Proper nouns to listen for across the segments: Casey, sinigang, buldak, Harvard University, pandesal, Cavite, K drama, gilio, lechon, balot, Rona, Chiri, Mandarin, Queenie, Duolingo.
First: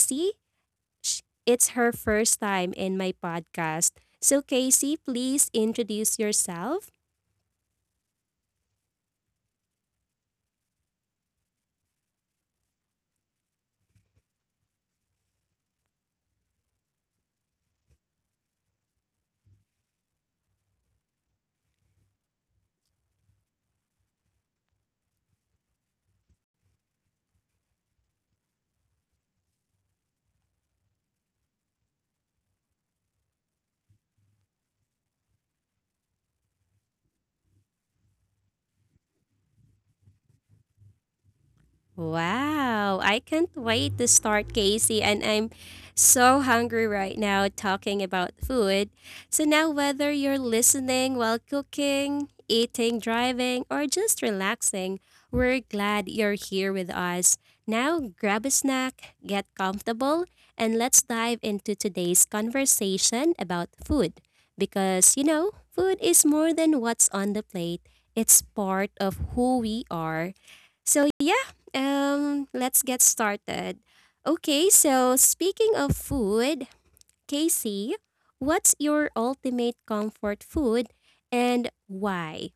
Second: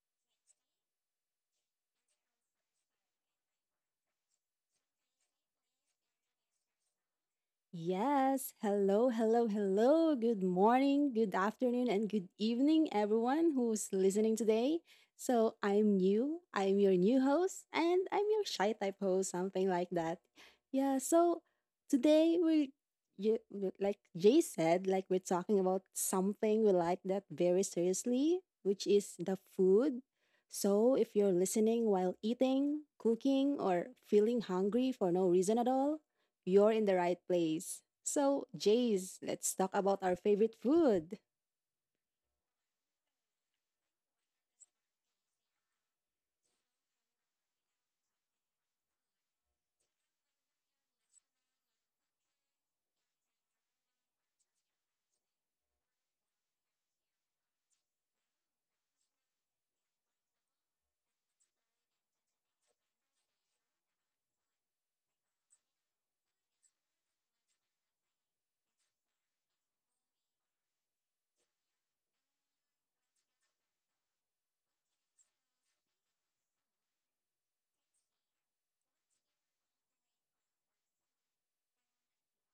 Casey. It's her first time in my podcast. So, Casey, please introduce yourself. Yes. Hello, hello, hello. Good morning, good afternoon, and good evening, everyone who's listening today. So, I'm new. I'm your new host, and I'm your shy type host, something like that. Yeah. So, today we're, like Jay said, like we're talking about something we like that very seriously, which is the food. So, if you're listening while eating, cooking, or feeling hungry for no reason at all, you're in the right place. So, Jace, let's talk about our favorite food. Wow, I can't wait to start, Casey, and I'm so hungry right now talking about food. So, now whether you're listening while cooking, eating, driving, or just relaxing, we're glad you're here with us. Now, grab a snack, get comfortable, and let's dive into today's conversation about food. Because, you know, food is more than what's on the plate, it's part of who we are. So, yeah. Let's get started. Okay, so speaking of food, Casey, what's your ultimate comfort food and why?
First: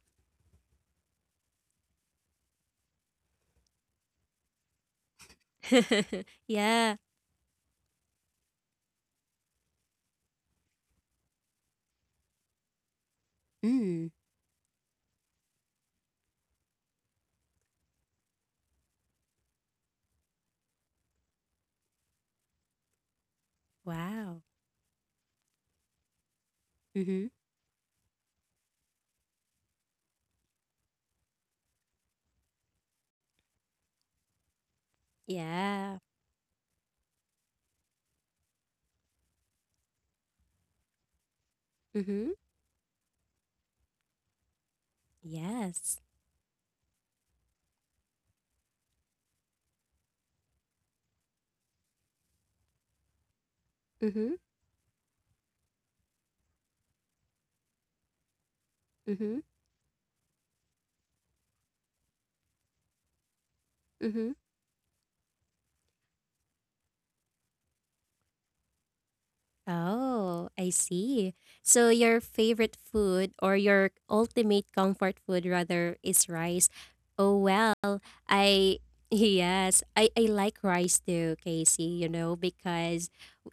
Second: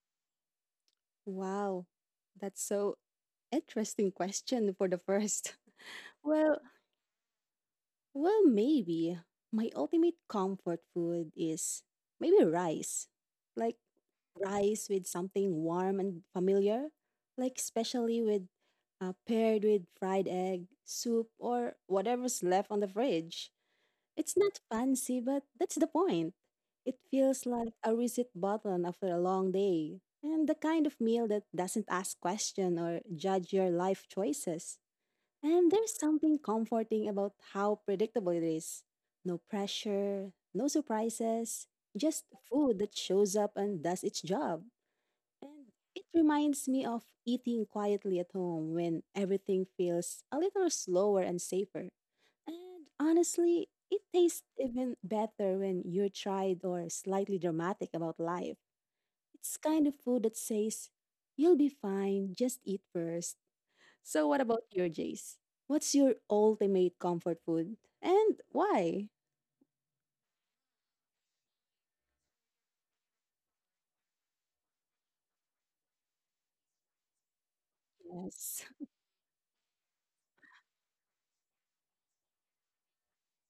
Wow, that's so interesting question for the first. Well, Yeah. well, maybe my ultimate comfort food is maybe rice. Like Mm. rice with something warm and familiar, like especially with paired with fried egg, soup, or whatever's left on the fridge. It's Wow. not fancy, but that's the point. It Mhm. feels like a reset button after a long day, and the kind of meal that doesn't ask question or judge your life choices. And there's Yeah. something comforting about how predictable it is. No pressure, no surprises, just Mhm. food that shows up and does its job. And it Yes. reminds me of eating quietly at home when everything feels a little slower and safer. And honestly, it Mhm. tastes even better when you're tried or slightly dramatic about life. Mhm. It's kind of food that says, you'll be fine, just eat first. So, Mhm. what about your Jace? What's your ultimate comfort food and why? Oh, I see. So your favorite food or your ultimate comfort food rather is rice. Oh well, Yes, I yes, I like rice too, Casey, you know, because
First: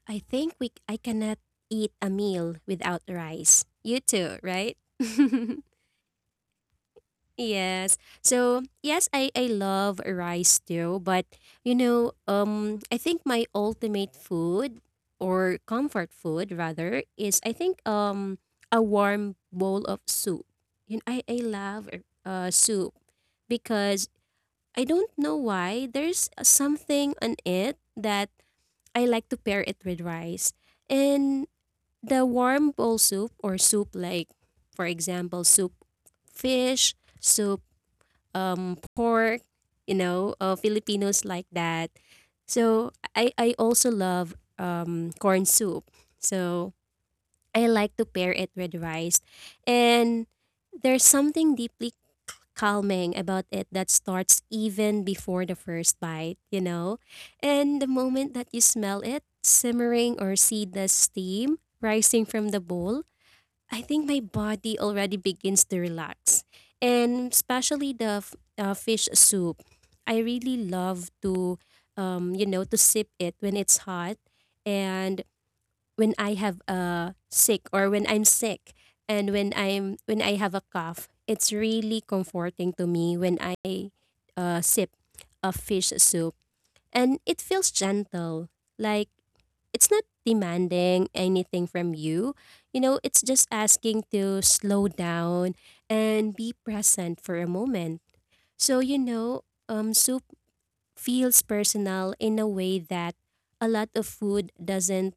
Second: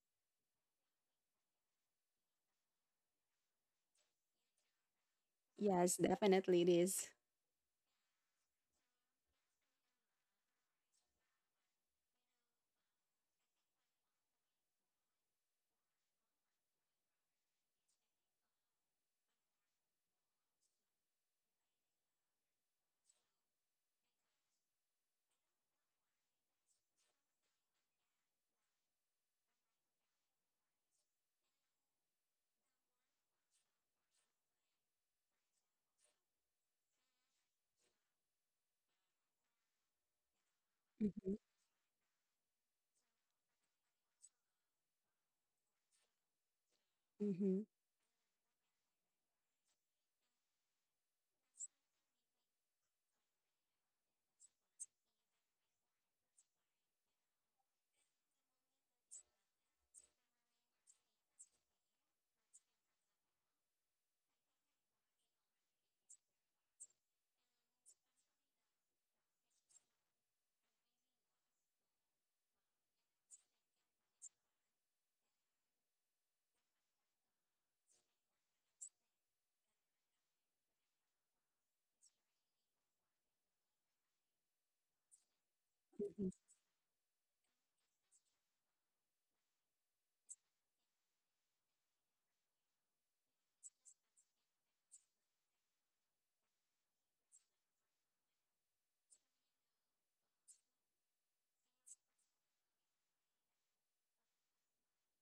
I think we I cannot eat a meal without rice. You too, right? yes, definitely it is. Yes. So, yes, I love rice too, but you know, I think my ultimate food or comfort food rather is I think a warm bowl of soup. You know, I love soup because I don't know why there's something on it that I like to pair it with rice. And the warm bowl soup or soup like for example soup fish, soup pork. You know, Filipinos Mm-hmm. like that. So I also love corn soup. So Mm-hmm. I like to pair it with rice, and there's something deeply calming about it that starts even before the first bite. You know, and the moment that you smell it simmering or see the steam rising from the bowl, I think my body already begins to relax. And especially the fish soup. I really love to, you know, to sip it when it's hot, and when I have a sick or when I'm sick, and when I have a cough. It's really comforting to me when I sip a fish soup, and it feels gentle. Like it's not demanding anything from you. You know, it's just asking to slow down and be present for a moment. So, you know, soup feels personal in a way that a lot of food doesn't.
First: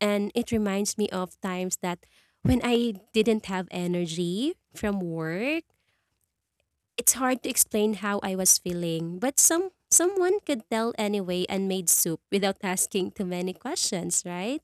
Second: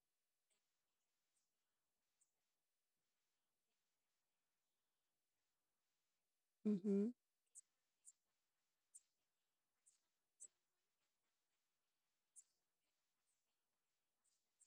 And it reminds me of times that when I didn't have energy from work, Mm-hmm. it's hard to explain how I was feeling, but someone could tell anyway and made soup without asking too many questions, right?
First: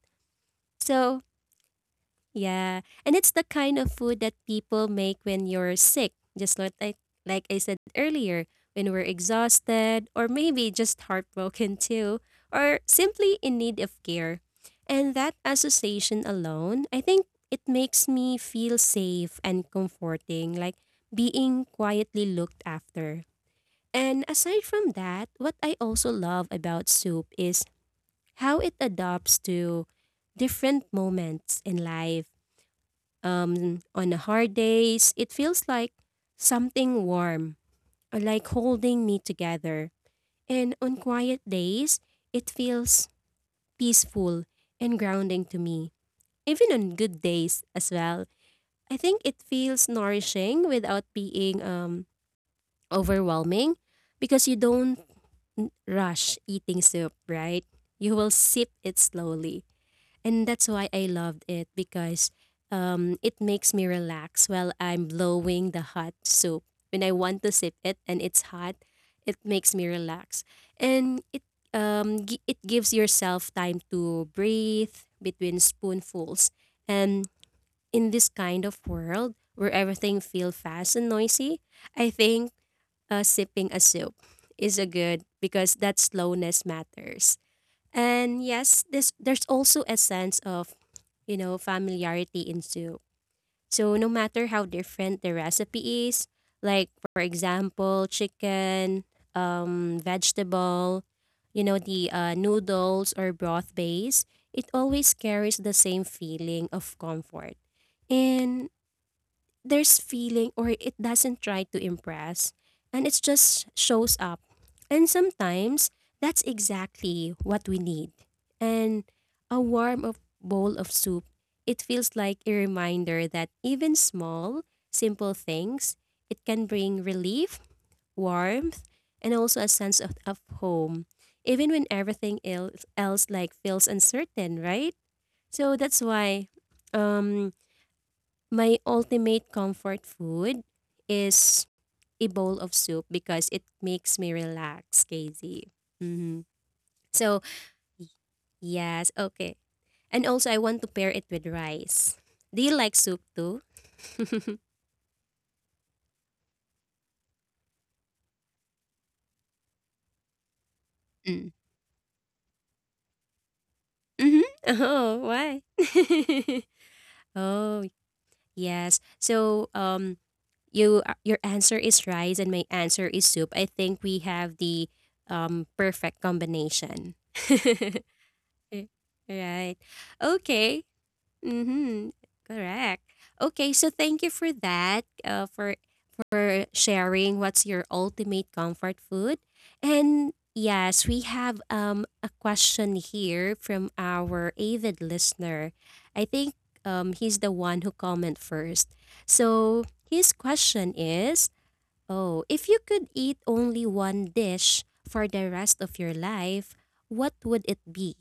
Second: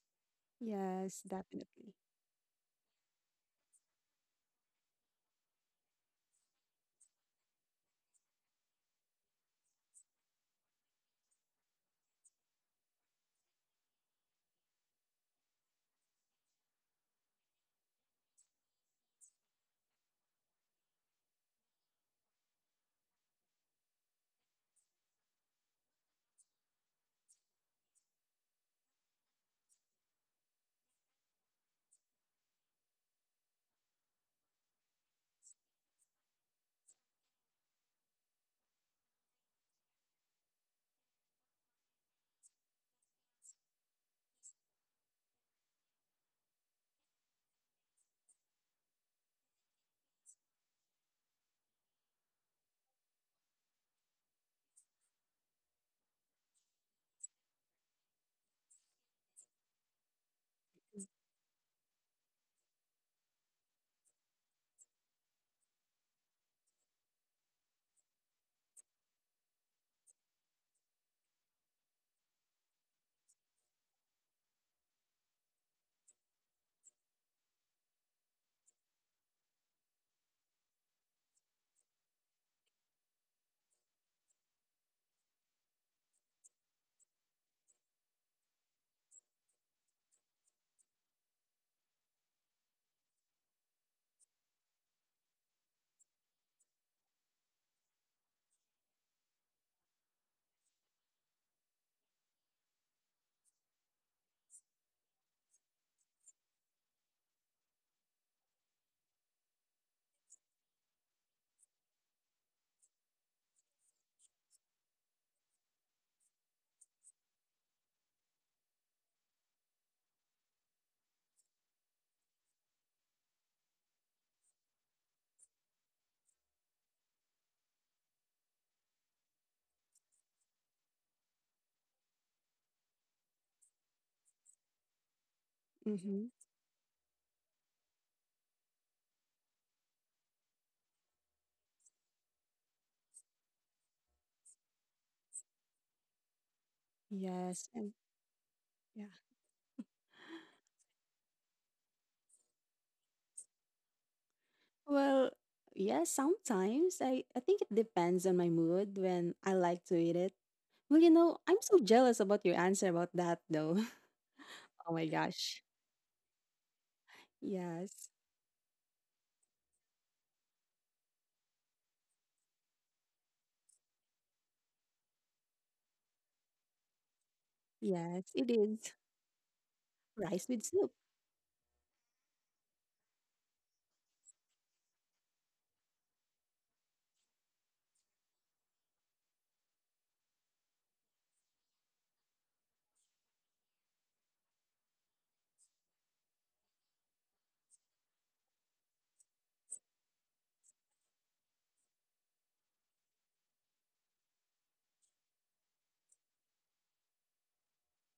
Yes, So, definitely. yeah, and it's the kind of food that people make when you're sick, just like I said earlier, when we're exhausted or maybe just heartbroken too, or simply in need of care. And that association alone, I think it makes me feel safe and comforting, like being quietly looked after. And aside from that, what I also love about soup is how it adapts to different moments in life. On the hard days, it feels like something warm, or like holding me together. And on quiet days, it feels peaceful and grounding to me. Even on good days as well, I think it feels nourishing without being overwhelming, because you don't rush eating soup, right? You will sip it slowly. And that's why I loved it, because it makes me relax while I'm blowing the hot soup. When I want to sip it and it's hot, it makes me relax. And it gives yourself time to breathe between spoonfuls. And in this kind of world where everything feels fast and noisy, I think sipping a soup is a good because that slowness matters. And yes, this there's also a sense of, you know, familiarity in soup. So no matter how different the recipe is, like for example, chicken, vegetable, you know, the noodles or broth base, it always carries the same feeling of comfort. And there's feeling or it doesn't try to impress, and it just shows up. And sometimes that's exactly what we need. And a warm of bowl of soup, it feels like a reminder that even small, simple things, it can bring relief, warmth, and also a sense of home, even when everything else like feels uncertain, right? So that's Mm-hmm. why um my ultimate comfort food is a bowl of soup because it makes me relax, Casey. Hmm. So, Yes. And y- yeah. yes, okay. And also, I want to pair it with rice. Do you like soup too? Well, yes, sometimes I think it depends on my mood when I like to eat it. Well, Mm. I'm so jealous about your answer about that though. Hmm. Oh my Oh, why? gosh. Oh, Yes. yes. So, your answer is rice, and my answer is soup. I think we have the perfect combination. Yes, it is. Right. Rice with Okay. soup. Mm-hmm. Correct. Okay, so thank you for that, for sharing what's your ultimate comfort food. And yes, we have a question here from our avid listener. I think he's the one who comment first. So his question is, oh, if you could eat only one dish for the rest of your life, what would it be?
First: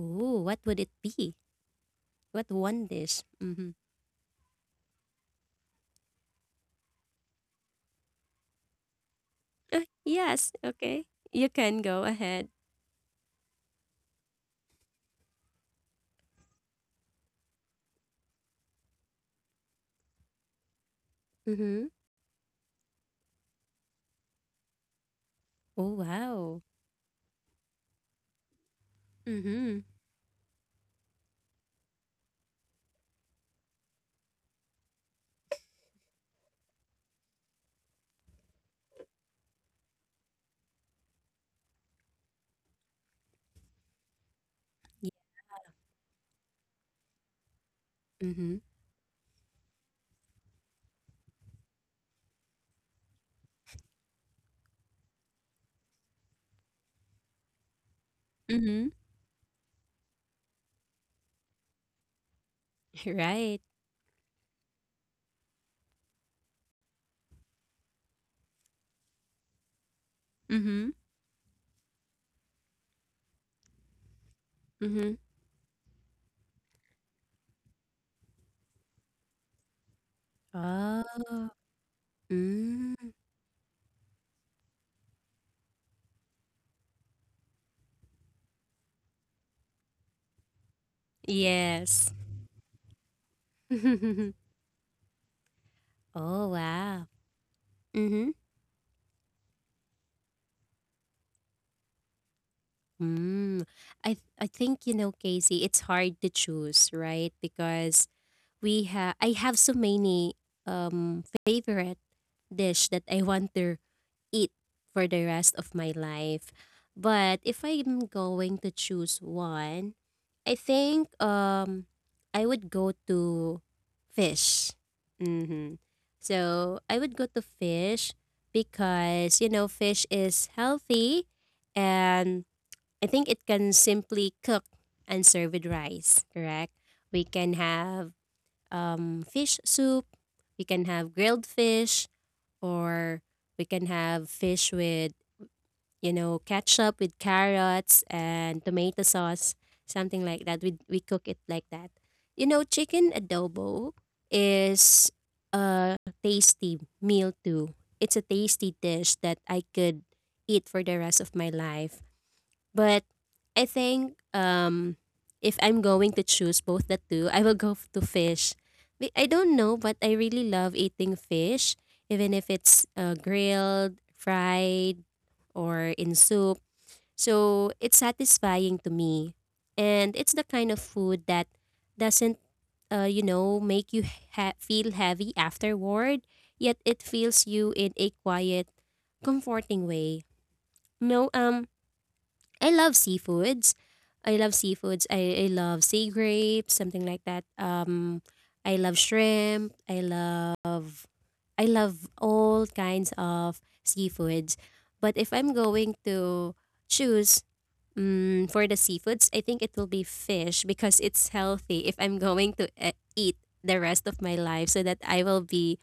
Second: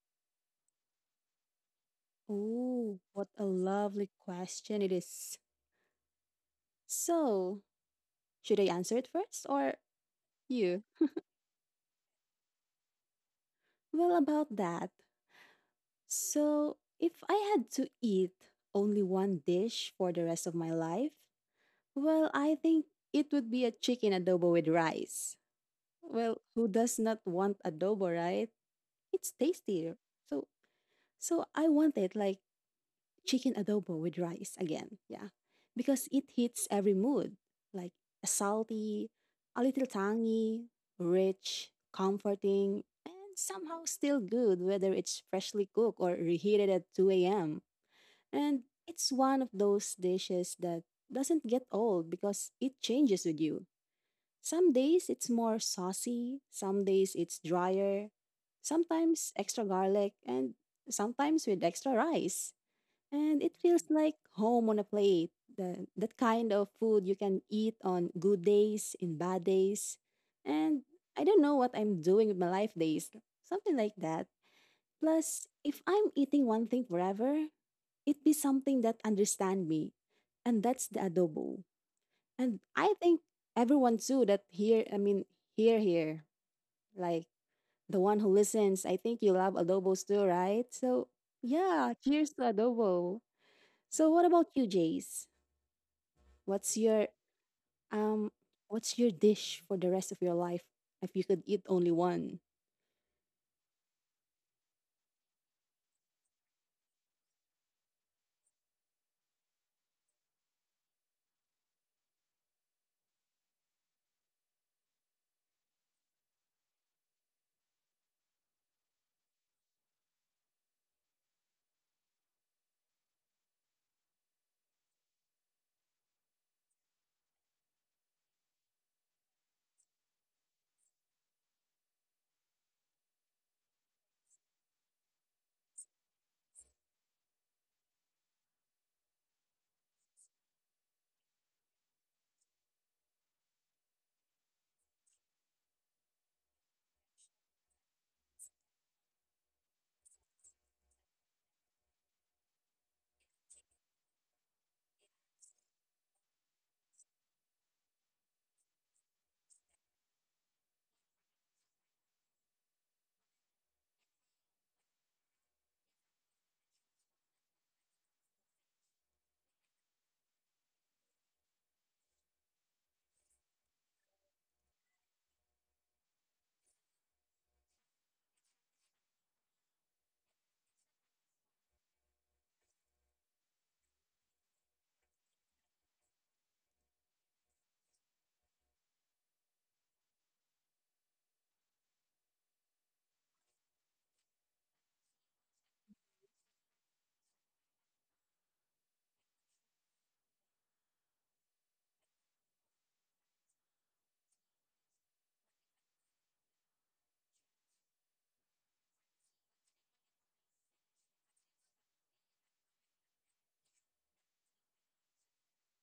Ooh, what would it be? What one Oh, dish? what a Mm-hmm. lovely question it is. So, should I answer it first or Yes, you? okay. You can go ahead. Well, about that. So, if I had to eat only one dish for the rest of my life, Mm-hmm. well, I think it would be a chicken adobo with rice. Oh, Well, wow. who does not want adobo, right? It's Mm-hmm. tastier. So so I want it like chicken adobo with rice again. Yeah. Because it hits every mood, like salty, a little tangy, rich, comforting, and somehow still good whether Yeah. it's freshly cooked or reheated at 2 a.m. Mm-hmm. And it's one of those dishes that doesn't get old because it changes with you, some days it's more saucy, some days it's drier, Mm-hmm. sometimes extra garlic, and sometimes with extra rice. And it Right. feels like home on a plate, that kind of food you can eat on good days, in bad days. And Mm-hmm. I don't know what I'm doing with my life days, something like that. Mm-hmm. Plus, if I'm eating one thing forever, it be something that understand me, and that's the Oh. adobo. And I Mm. think everyone too that here, I mean, here, like the one who listens, I think you love adobos too, right? So yeah, Yes. cheers to adobo. So what about you, Jace? Oh, What's your wow. um, Mm-hmm. what's your dish for the rest of your life if you could eat only one? Mm. I think, you know, Casey, it's hard to choose, right? Because we have I have so many favorite dish that I want to eat for the rest of my life. But if I'm going to choose one, I think I would go to fish. Mm-hmm. So I would go to fish because you know fish is healthy, and I think it can simply cook and serve with rice. Correct. We can have fish soup. We can have grilled fish, or we can have fish with, you know, ketchup with carrots and tomato sauce, something like that. We cook it like that. You know, chicken adobo is a tasty meal too. It's a tasty dish that I could eat for the rest of my life. But I think if I'm going to choose both the two, I will go to fish. I don't know, but I really love eating fish, even if it's grilled, fried, or in soup. So it's satisfying to me. And it's the kind of food that doesn't, you know, make you feel heavy afterward, yet it fills you in a quiet, comforting way. No, I love seafoods. I love seafoods. I love sea grapes, something like that. I love shrimp. I love all kinds of seafoods. But if I'm going to choose for the seafoods, I think it will be fish because it's healthy. If I'm going to eat the rest of my life, so that I will be,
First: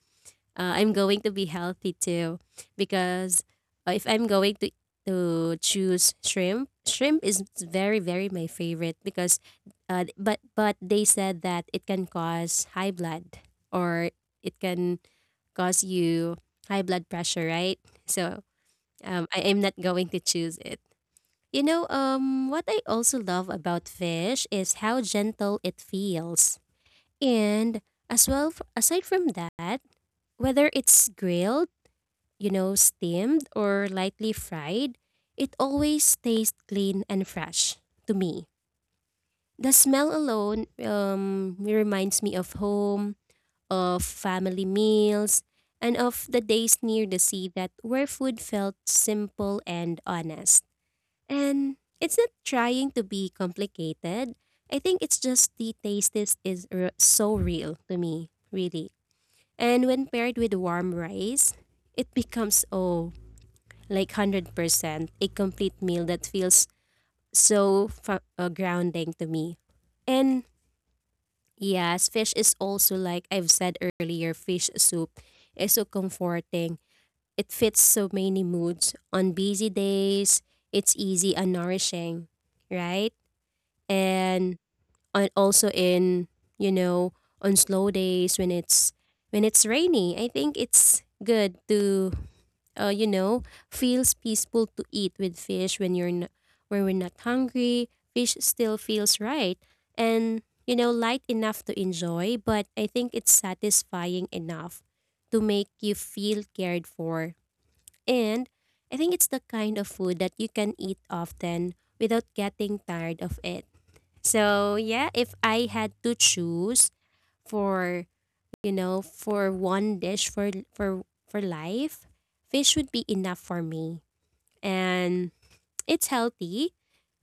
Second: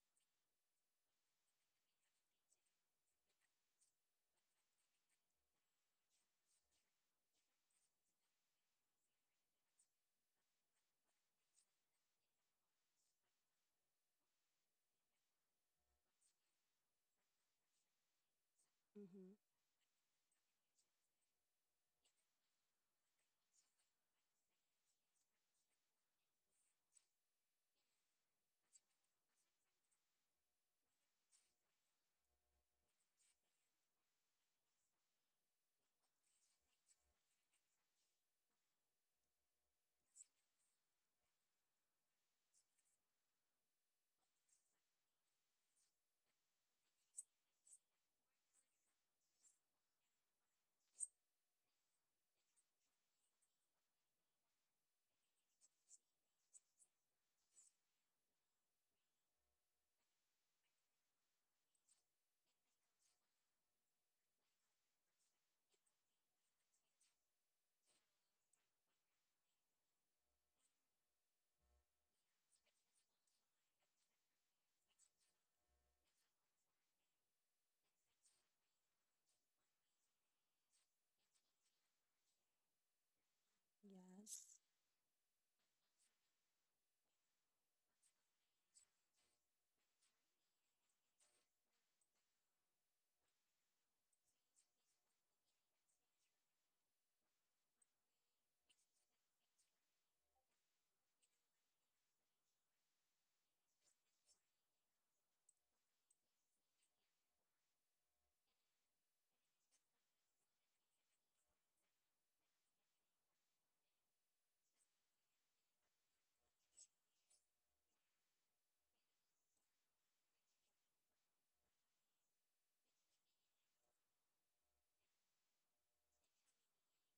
uh, I'm going to be healthy too. Because if I'm going to choose shrimp, shrimp is very very my favorite because, but they said that it can cause high blood, or it can cause you high blood pressure, right? So Mhm. I am not going to choose it. You know, what I also love about fish is how gentle it feels. And as well, aside from that, whether it's grilled, you know, steamed or lightly fried, it always tastes clean and fresh to me. The smell alone reminds me of home, of family meals, and of the days near the sea that where food felt simple and honest. And it's not trying to be complicated. I think it's just the taste is so real to me, really. And when paired with warm rice, it becomes, like 100% a complete meal that feels grounding to me. And yes, fish is also, like I've said earlier, fish soup is so comforting. It fits so many moods. On busy days, it's easy and nourishing, right? Yes. And on also in you know on slow days when it's rainy, I think it's good to uh, you know feels peaceful to eat with fish. When we're not hungry, fish still feels right, and light enough to enjoy, but I think it's satisfying enough to make you feel cared for. And I think it's the kind of food that you can eat often without getting tired of it. So yeah, if I had to choose for you know for one dish, for life, fish would be enough for me, and it's healthy,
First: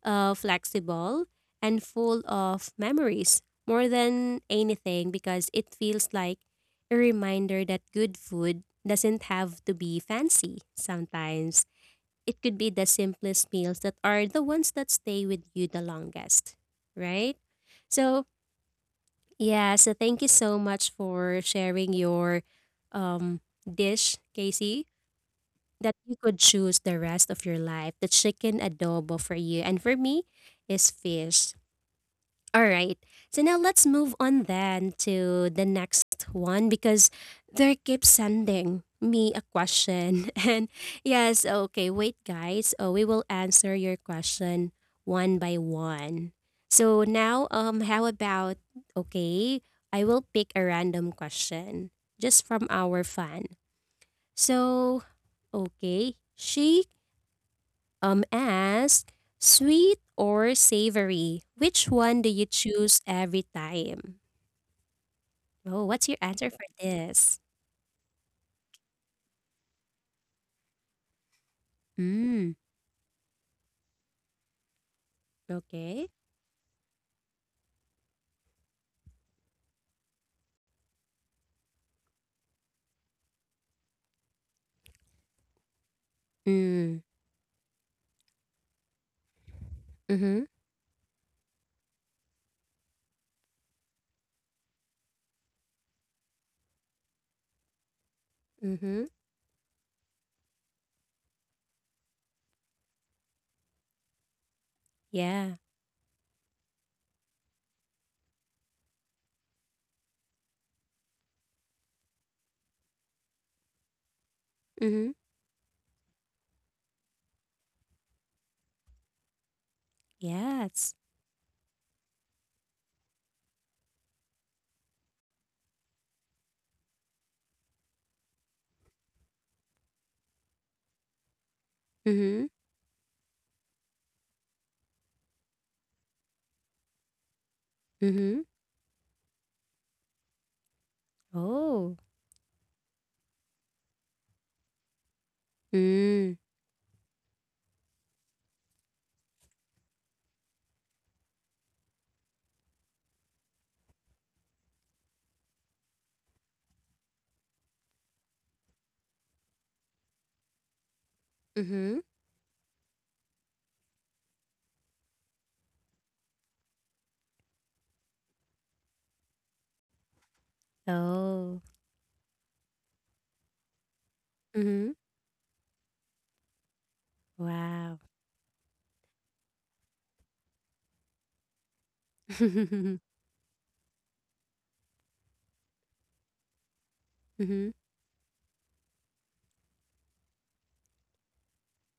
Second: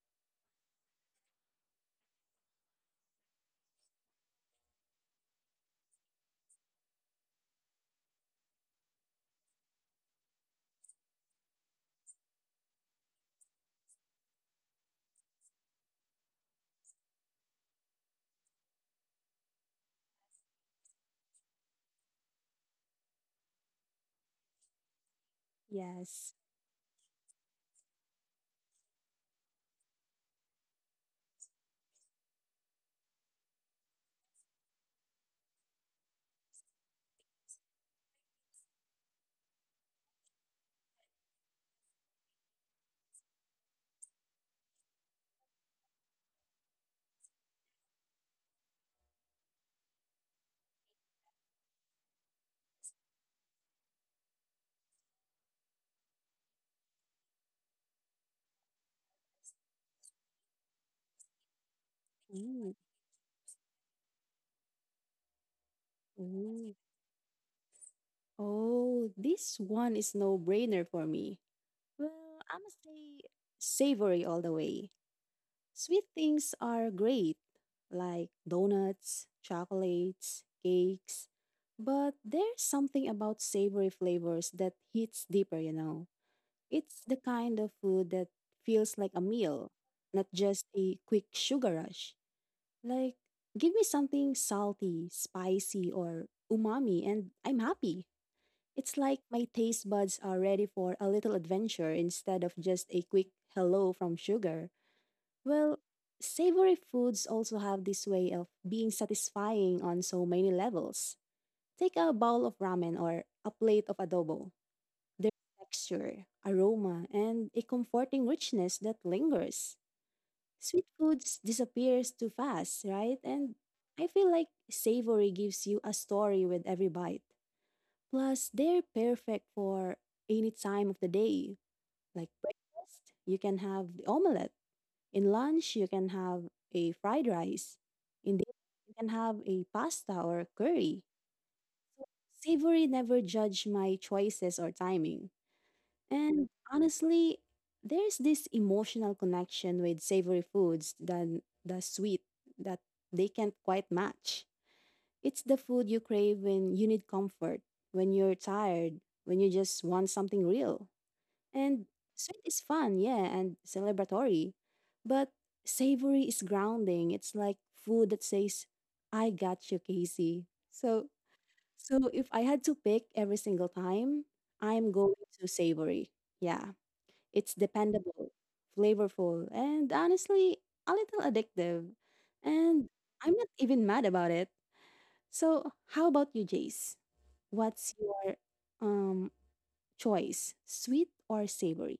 flexible, and full of memories. More than anything, because it feels like a reminder that good food doesn't have to be fancy. Sometimes it could be the simplest meals that are the ones that stay with you the longest, right? So yeah, so thank you so much for sharing your um dish, Casey, that you Yes. could choose the rest of your life. The chicken adobo for you, and for me is fish. All right. So now let's move on then to the next one, because they keep sending me a question. And yes, okay, wait, guys. Oh, we will answer your question one by one. So now, how about okay? I will pick a random question just from our fan. So, okay, she asked, sweet or savory? Which one do you Ooh, choose every time? Oh, what's your answer for ooh. this? Oh, this one is no brainer for me. Well, Mm, I'm gonna say savory all the way. Sweet okay. things are great, like donuts, chocolates, cakes, but there's something about savory flavors that hits deeper, you know. It's Mm, the kind of food that feels like a meal, not mm-hmm, just a quick sugar rush. Like, give me something salty, spicy, or umami, and I'm happy. It's mm-hmm. like my taste buds are ready for a little adventure instead of just a quick hello from sugar. Yeah. Well, savory foods also have this way of being satisfying on so many levels. Take a bowl of ramen or a plate of adobo. Mm-hmm. Their texture, aroma, and a comforting richness that lingers. Sweet Yes. foods disappears too fast, right? And I feel like savory gives you a story with every bite. Plus, they're perfect for any time of the day. Like Mm-hmm. breakfast, you can have the omelette, in lunch, you can have a fried rice. In Mm-hmm. dinner, you can have a pasta or curry. Oh. Savory never judged my choices or timing. Mm. And honestly, there's this emotional connection with savory foods than the sweet that they can't quite match. It's the food you crave when you need comfort, when you're tired, when you just want something real. And Mm-hmm. sweet is fun, yeah, and celebratory. But savory is grounding. It's like food that says, I got you, Casey. So Oh. so if I had to pick every single time, I'm Mm-hmm. going to savory. Yeah. It's Wow. dependable, flavorful, and honestly, a little addictive. And mm-hmm. I'm not even mad about it. So how about you, Jace? What's your um choice? Sweet or savory?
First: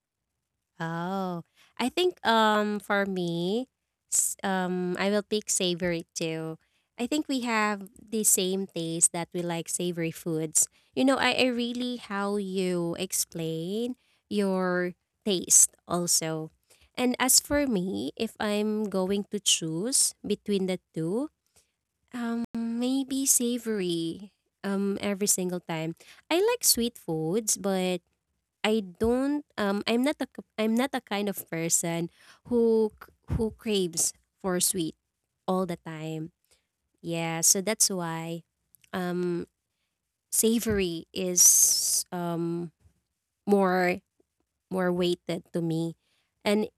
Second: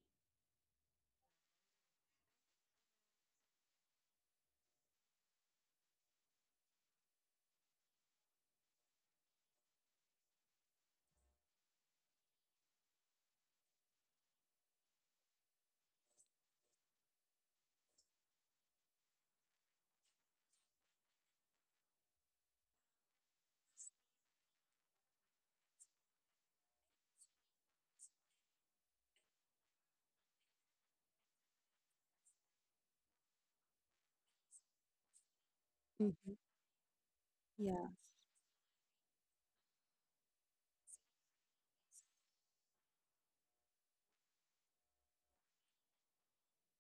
Oh, I think for me, I will pick savory too. I think we have the same taste, that we like savory foods. You know, I really how you explain your taste also. And as for me, if I'm going to choose between the two, maybe savory every single time. I like sweet foods, but I don't I'm not a kind of person who craves for sweet all the time. Hmm. Yeah, so that's Yeah. why um savory is more, more weighted to me. And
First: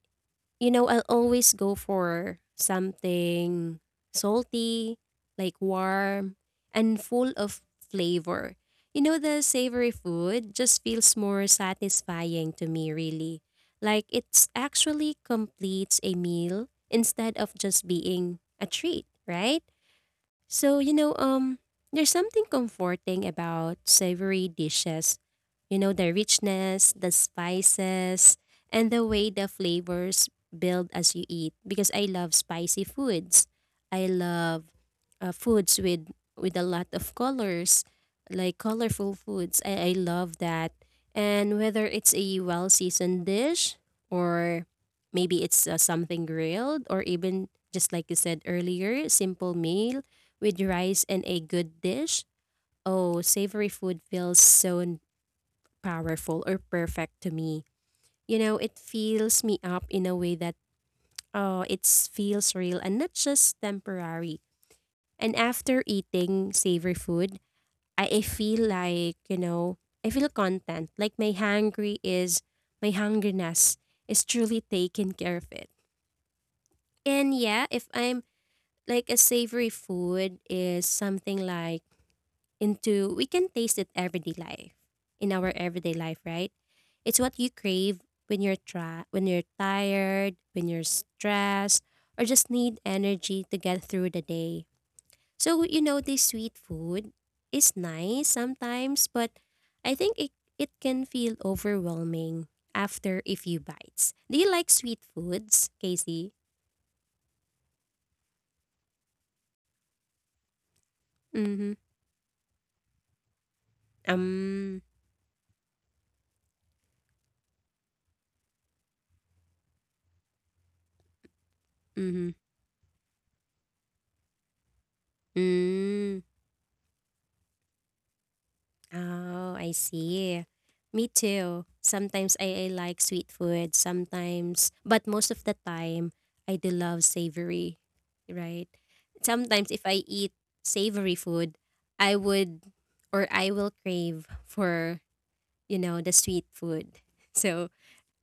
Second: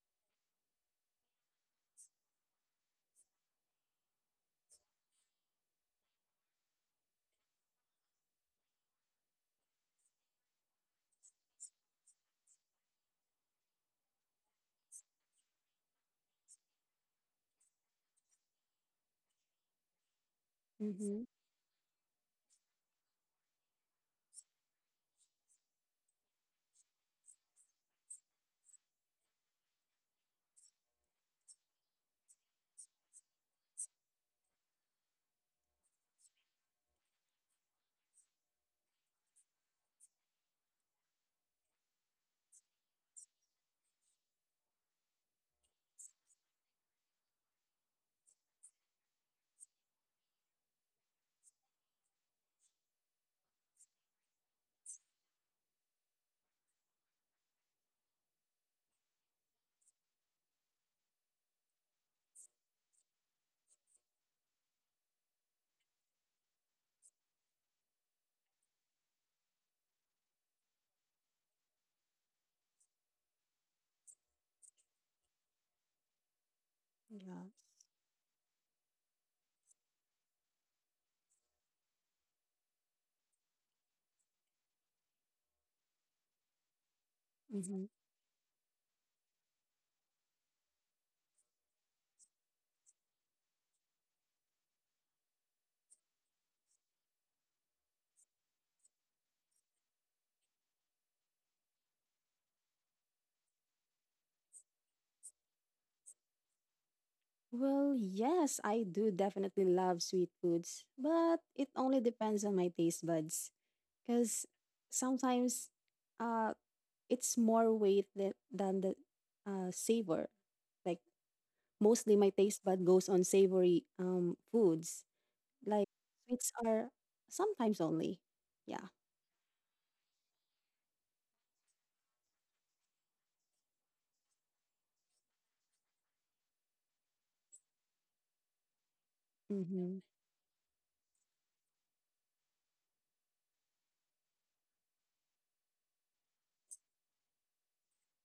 you know, I'll always go for something salty, like warm, and full of flavor. You know, the savory food just feels more satisfying to me, really. Like it's actually completes a meal instead of just being a treat, right? So, you know, Mm-hmm. There's something comforting about savory dishes. You know, the richness, the spices, and the way the flavors build as you eat. Because I love spicy foods. I love foods with a lot of colors, like colorful foods. I love that. And whether it's a well seasoned dish or maybe it's something grilled, or even just like you said earlier, simple meal with rice and a good dish, oh, savory food feels powerful or perfect to me. You know, it fills me up in a way that, feels real and not just temporary. And after eating savory food, I feel like, you know, I feel content. Like my hungriness is truly taken care of it. And Yeah. yeah, if I'm like, a savory food is something like into we can taste it everyday life in our everyday life, right? It's what you Mm-hmm. crave when you're tired, when you're stressed, or just need energy to get through the day. So you know, this sweet food is nice sometimes, but i think it, it can feel overwhelming after a few bites. Do you like sweet foods, Casey? Well, yes, I do definitely love sweet foods, but it Mm-hmm. only depends on my taste buds. Because um sometimes uh, it's more weight that, than the savor. Like mostly mm-hmm. my taste bud goes on savory foods. Like Mm. sweets are sometimes only. Yeah. Oh, I see. Me too. Sometimes I like sweet food, sometimes, but most of the time, I do love savory, right? Sometimes if Mm-hmm. I eat savory food, I would, or I will crave for, you know, the sweet food. So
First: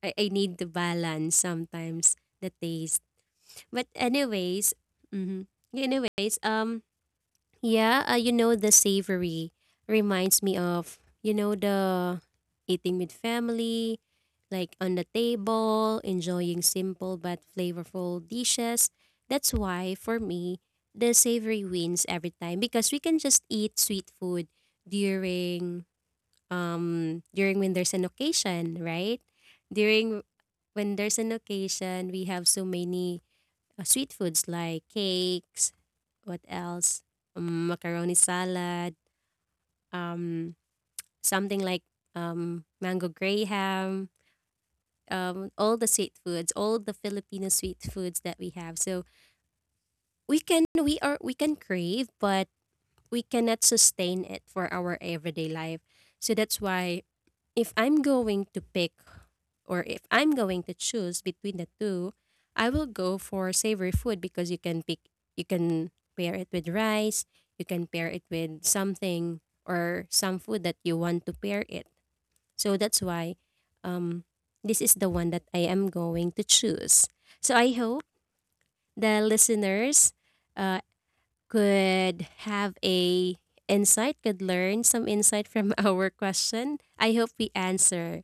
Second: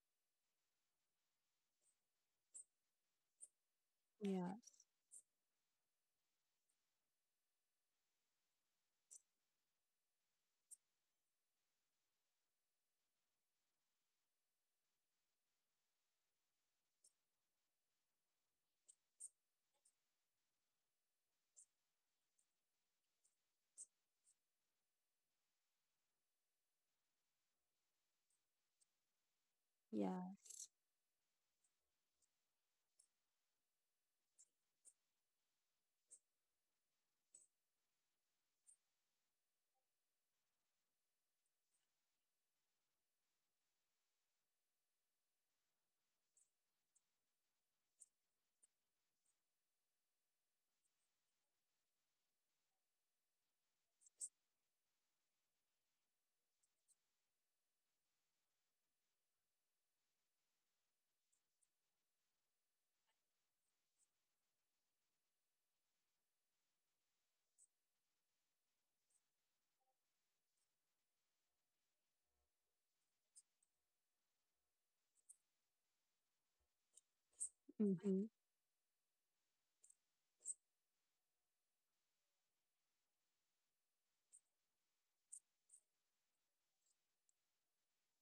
I need to balance sometimes the taste. But Yeah. anyways, mm-hmm, anyways, yeah, you know, the savory reminds me of, you know, the eating with family, like on the table, enjoying simple but flavorful dishes. That's why, for me, the savory wins every time, because we can just eat sweet food during when there's an occasion, right? During Yeah. when there's an occasion, we have so many sweet foods like cakes, what else? Macaroni salad, um, something like mango graham, all the sweet foods, all the Filipino sweet foods that we have. So we can crave, but we cannot sustain it for our everyday life. So that's why if I'm going to pick, or if I'm going to choose between the two, I will go for savory food because you can pick, you can pair it with rice, you can pair it with something or some food that you want to pair it. So that's why um this is the one that I am going to choose. So I hope Mm-hmm. the listeners uh, could have a insight, could learn some insight from our question. I hope we answer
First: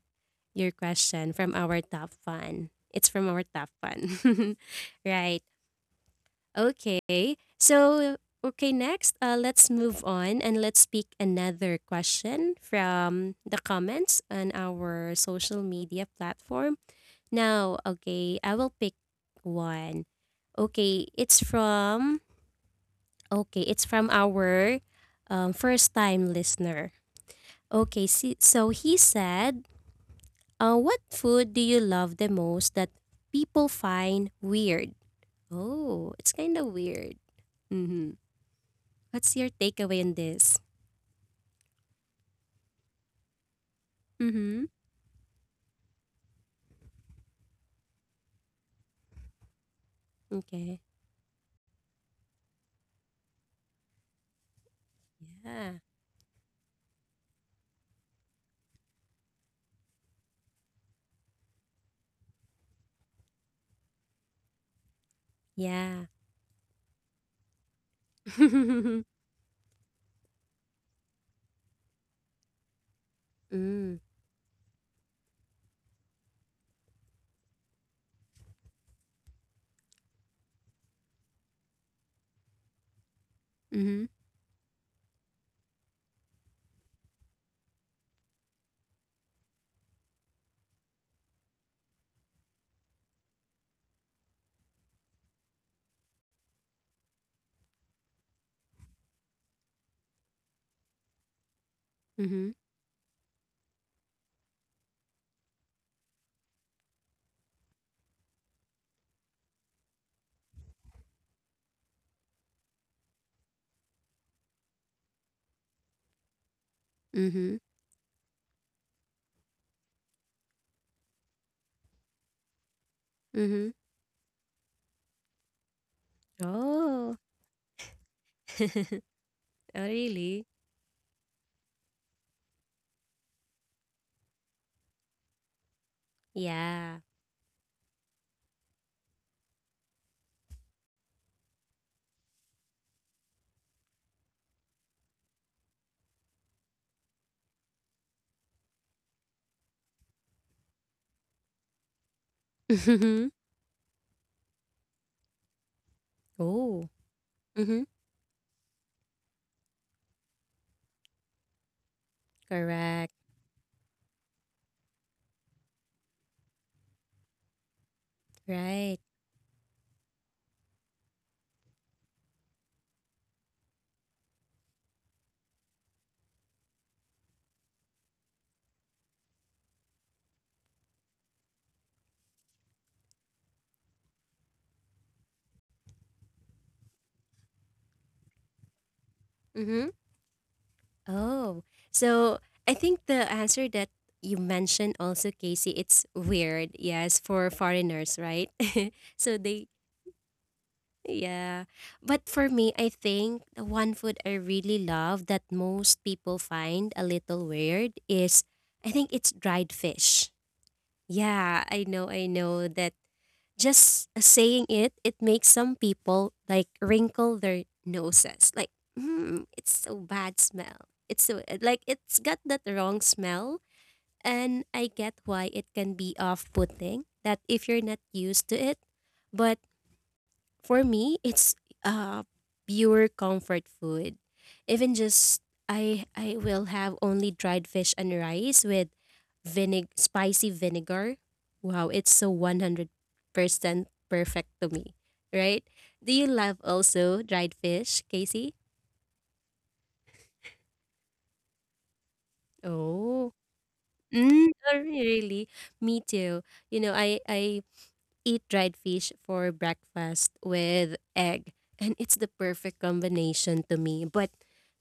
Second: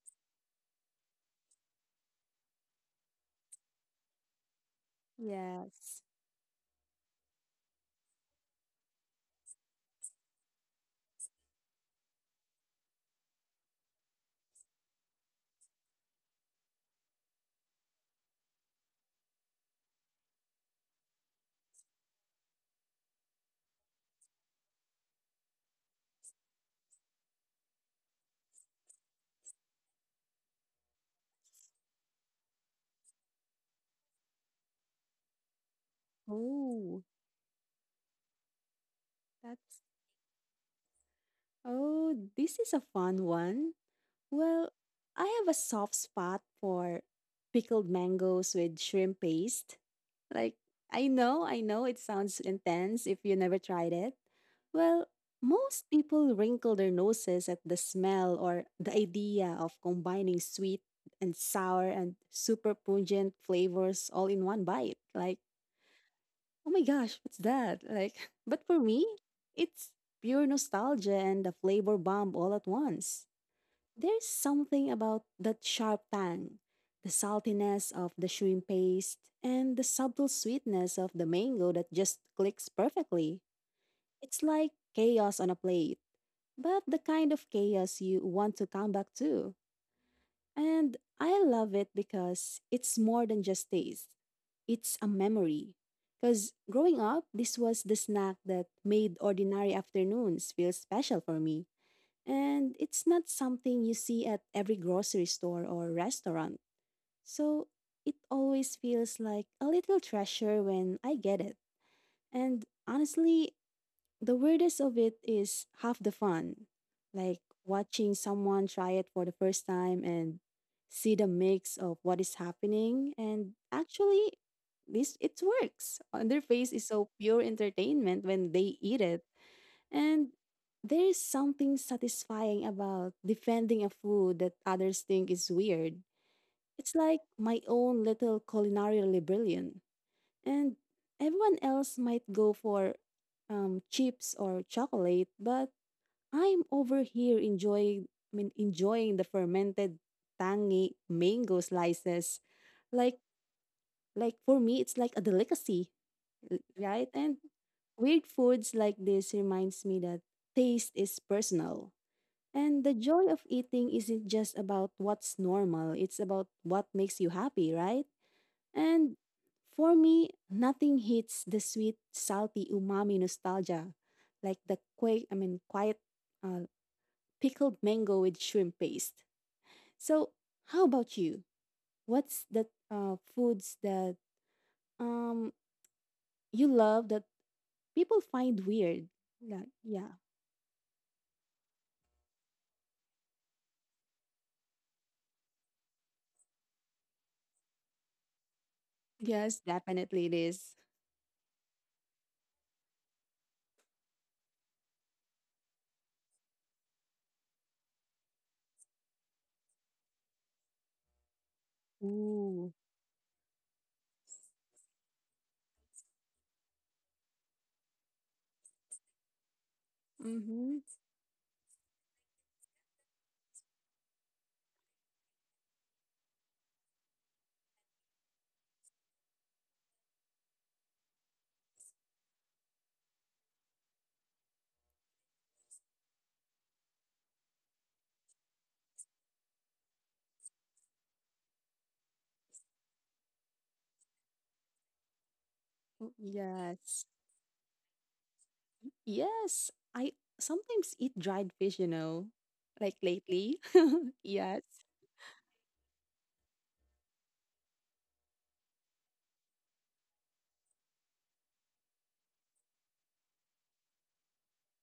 your question from our top fan. It's from our top fan. Right. Yes. Okay. So, okay, next, let's move on and let's pick another question from the comments on our social media platform. Now, okay, I will pick one. Okay, it's from our first time listener. Okay, see, so he said, what food do you love the most that people find weird? Oh, it's kind of Oh, weird. Mm-hmm. What's your that's takeaway on this? Oh, this is a fun one. Mm-hmm. Well, I have a soft spot for pickled mangoes with shrimp paste. Like, Okay. I know it sounds intense if you never tried it. Well, Yeah. most people wrinkle their noses at the smell or the idea of combining sweet and sour and super pungent flavors all in one bite. Like, Yeah. oh my gosh, what's that? Like, but for mm. me, it's pure nostalgia and a flavor bomb all at once. There's something about that sharp tang, the saltiness of the shrimp paste, and the subtle sweetness of the mango that just clicks perfectly. Mm-hmm. It's like chaos on a plate, but the kind of chaos you want to come back to. And I love it because it's more than just taste. It's a memory. Because growing up, this was the snack that made ordinary afternoons feel special for me. Mm-hmm. And it's not something you see at every grocery store or restaurant. So it always feels like a little treasure when I get it. And honestly, the weirdest of it is half the fun, like Mm-hmm. watching someone try it for the first time and see the mix of what is happening. And Mm-hmm. actually, this it works. On their face is so Oh. pure entertainment when they eat oh, it, and really? there is something satisfying about defending a food that others think is weird. It's Yeah. like my own little culinary rebellion. And everyone else might go for chips or chocolate, but I'm over here enjoying I mean enjoying the fermented tangy mango slices. Like Mm-hmm. like for me it's like a delicacy, Oh. right? And Mm-hmm. weird foods like this reminds me that taste is personal. And the Correct. joy of eating isn't just about what's normal, it's about what makes you happy, right? Right. And for me, nothing hits the sweet, salty umami nostalgia like the quake, I mean, quiet uh, pickled mango with shrimp paste. So, how about you? What's the foods that um you love that people find weird? Like, Mm-hmm. yeah. Oh, so I think the answer that you mentioned also, Casey, it's weird. Yes, for foreigners, right? So Yes, they, definitely it is. yeah. But for me, I think the one food I really love that most people find a little weird is, I think it's dried fish. Yeah, I know Ooh. that just saying it, it makes some people like wrinkle their noses. Like, mm, it's so bad Mm-hmm. smell. It's so like it's got that wrong smell, and I get why it can be off-putting, that if you're not used to it. But for me, it's uh pure comfort food. Even just I will have only dried fish and rice with vinegar, spicy vinegar. Wow, it's so 100% perfect to me, right? Oh, Do you love yes. also dried fish, Casey? Yes. I sometimes eat dried fish, like Oh. lately. Mm, yes. oh, really? Me too. You know, I eat dried fish for breakfast with egg. And it's the perfect combination to me. But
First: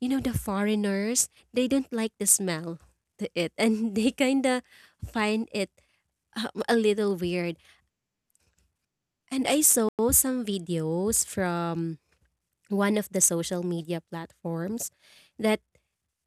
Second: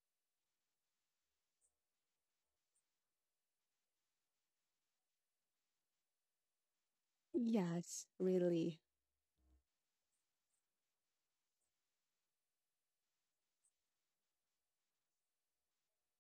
you know, the foreigners, they don't like the smell to it. And they kind of find it a little weird. Yes, really. And I saw some videos from one of the social media platforms that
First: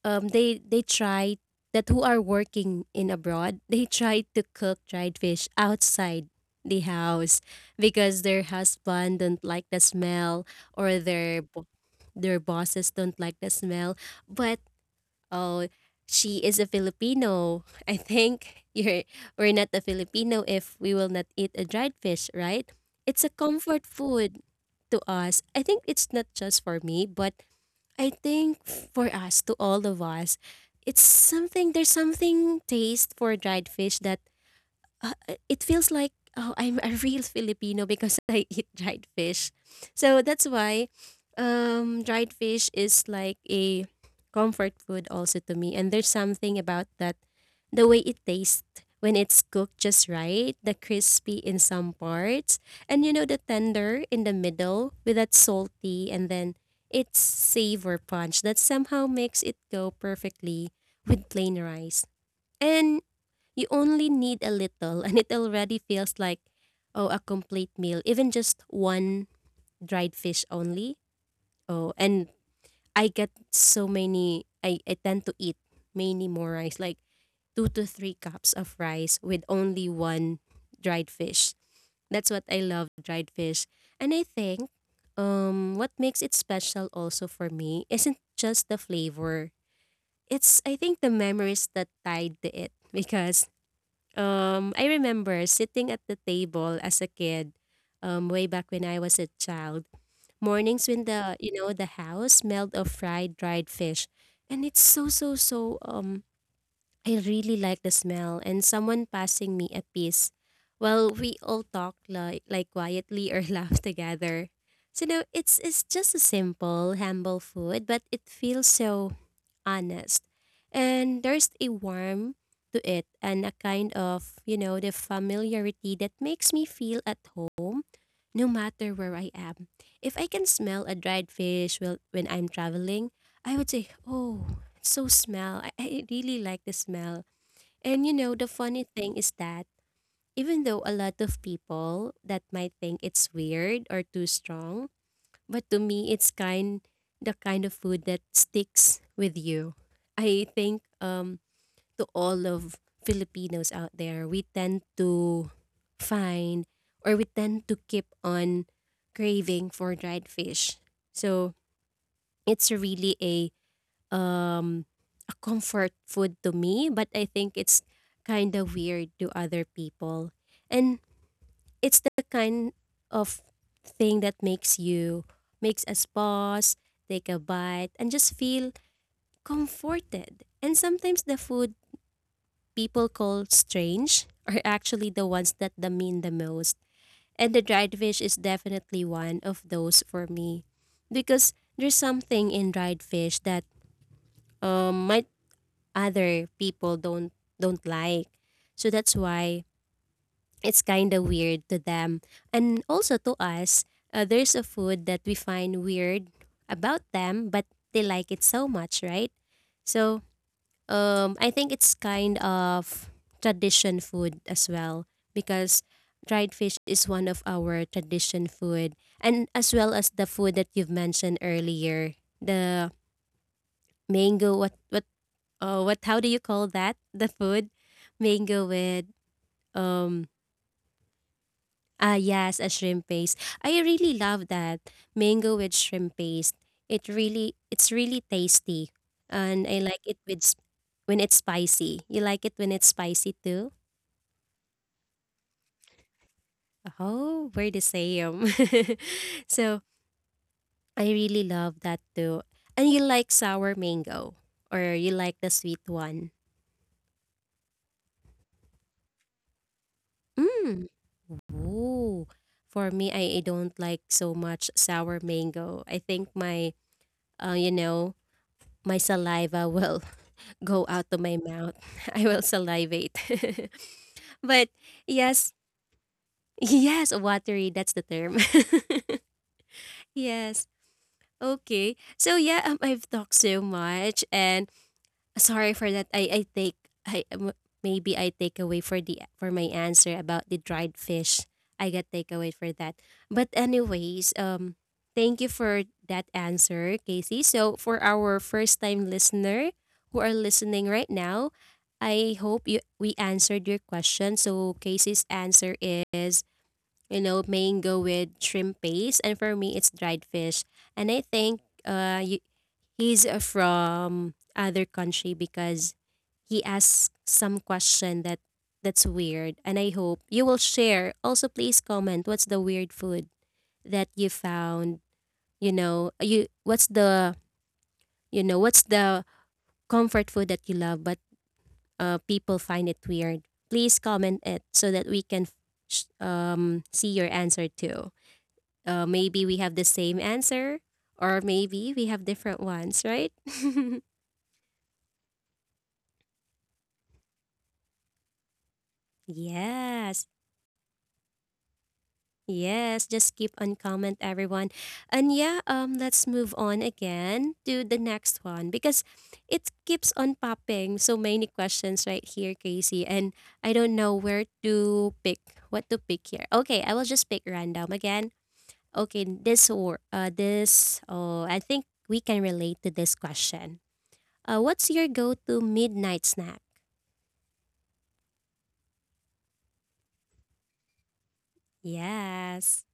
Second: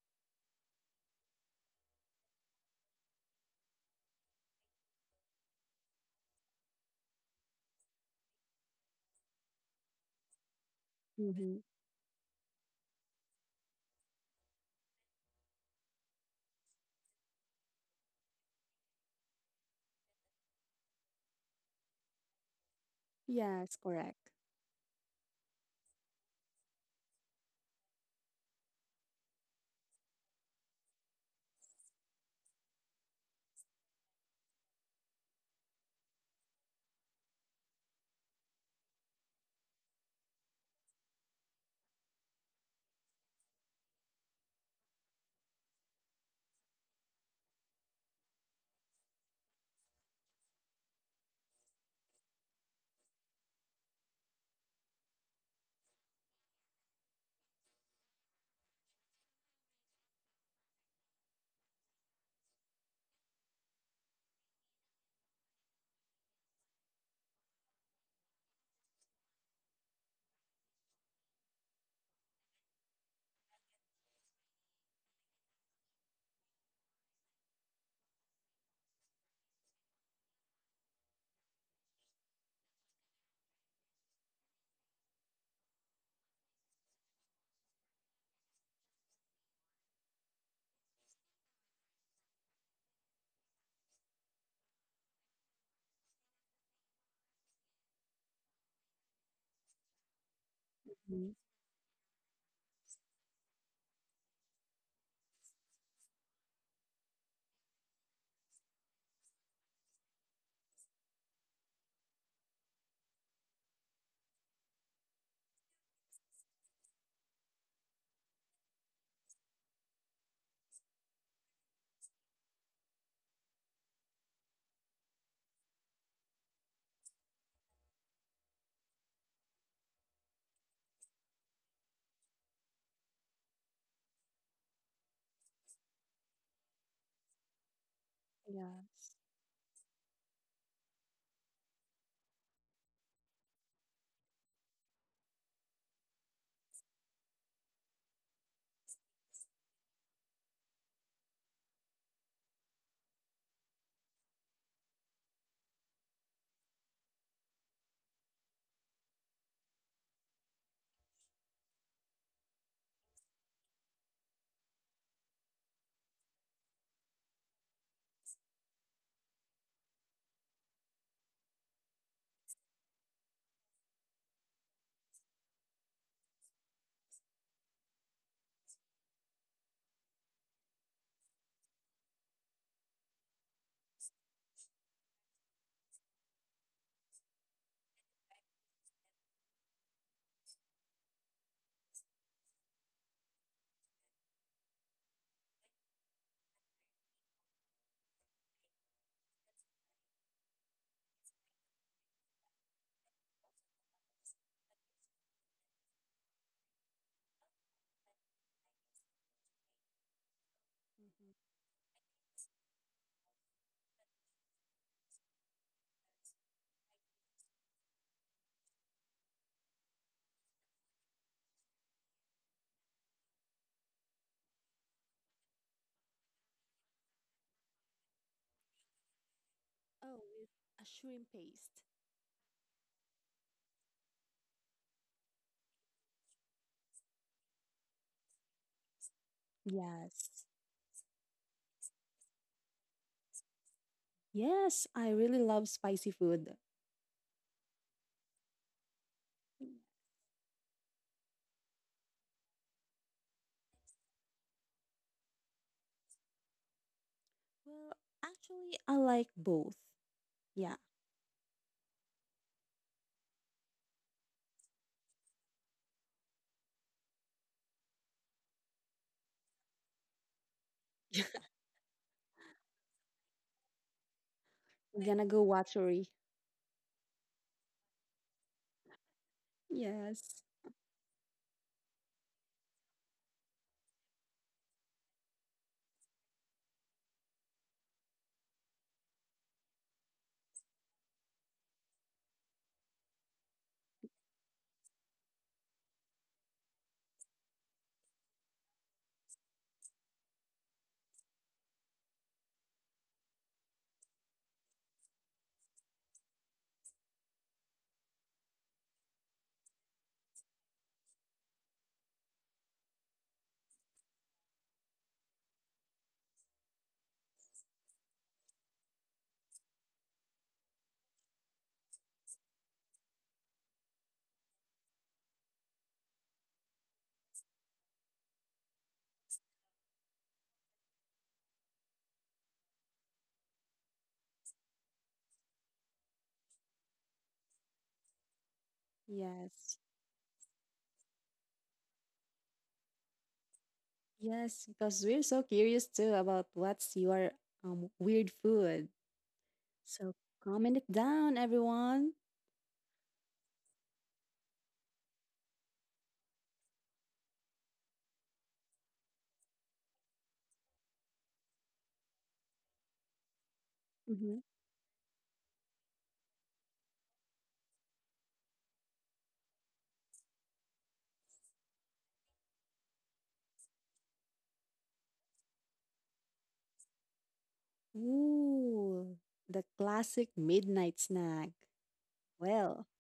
they try, that who are working in abroad, they try to cook dried fish outside the house because their husband don't like the smell, or their Mm-hmm. bo- their bosses don't like the smell. But oh, she is a Filipino. I think you're we're not a Filipino if we will not eat a dried fish, right? It's a Yes, comfort correct. food to us. I think it's not just for me, but I think for us, to all of us, it's something, there's something taste for dried fish that it feels like, oh, I'm a real Filipino because I eat dried fish. So that's why dried fish is like a comfort food also to me. And there's something about that, the way it tastes when it's cooked just right, the crispy in some parts, and you know, the tender in the middle, with that salty and then its savor punch that somehow makes it go perfectly with plain rice. And you only need a little, and it already feels like, oh, a complete meal. Even just one dried fish only. Oh, and I get so many, I tend to eat many more rice, like two to three cups of rice with only one dried fish. That's what I love, dried fish. And I think what makes it special also for me isn't just the flavor, it's, I think, the memories that tied to it. Because I remember sitting at the table as a kid, way back when I was a child. Mornings when Mm, the you know the house smelled of fried dried fish, and it's so, so, so I really like the smell, and someone passing me a piece. Well, we all talk like quietly, or laugh together. So no, it's just a simple, humble food, but it feels so honest. And there's a warmth to it and a kind of, the familiarity that makes me feel at home no matter where I am. If I can smell a dried fish while when I'm traveling, I would say, "Oh, so smell. I really like the smell. And the funny yes. thing is that even though a lot of people that might think it's weird or too strong, but to me it's kind the kind of food that sticks with you. I think to all of Filipinos out there, we tend to find or we tend to keep on craving for dried fish. So it's really um a comfort food to me, but I think it's kind of weird to other people. And it's the kind of thing that makes us pause, take a bite and just feel comforted. And sometimes the food people call strange are actually the ones that the mean the most. And the dried fish is definitely one of those for me because there's something in dried fish that might other people don't like. So that's why it's kind of weird to them. And also to us, there's a food that we find weird about them, but they like it so much, right? So I think it's kind of tradition food as well because dried fish is one of our tradition food and as well as the food that you've mentioned earlier, the mango, what. Oh, what? How do you call that? The food, mango with Oh, um. with a shrimp paste. Ah, yes, a shrimp paste. I really love that mango with shrimp paste. It's really tasty, and I like it Yes. When it's spicy. You like it when it's spicy too? Yes, I really love spicy food. Oh, we're the same. So I really love that too. And you like sour mango, or you like the sweet one? Well, actually, I like both. Yeah. Mm. Ooh. For me, I don't like so much sour mango. I think uh, you know, my saliva will go out to my mouth. I will salivate. But I'm gonna go yes, watery. yes, watery, that's the term. Yes. Yes. Okay. So yeah, I've talked so much and sorry for that. I take I m- maybe I take away for my answer about the dried fish. I got takeaway for that. But anyways, thank you for that answer, Casey. So for our first time listener who are listening right now, I hope you we answered your question. So Casey's answer is mango with shrimp paste, and for me, it's dried fish. And I think he's from other country because he asked some question that's weird. And I hope you will share. Also, please comment what's the weird food that you found. You know, you what's the you know what's the comfort food that you love, but people find it weird. Please comment it so that we can see your answer too, maybe we Yes. have the same answer or maybe we have different ones, right? Yes, because we're so curious too about what's your weird food. So Yes. comment it down, everyone. Yes, just keep on comment everyone. And yeah, let's move on again to the next one because it keeps on popping so many questions right here, Casey, and I don't know Mhm. where to pick what to pick here. Okay, I will just pick random again. Okay, this. I think we can relate to this question. What's your go-to midnight snack? Ooh, the classic midnight snack. Well, Yes.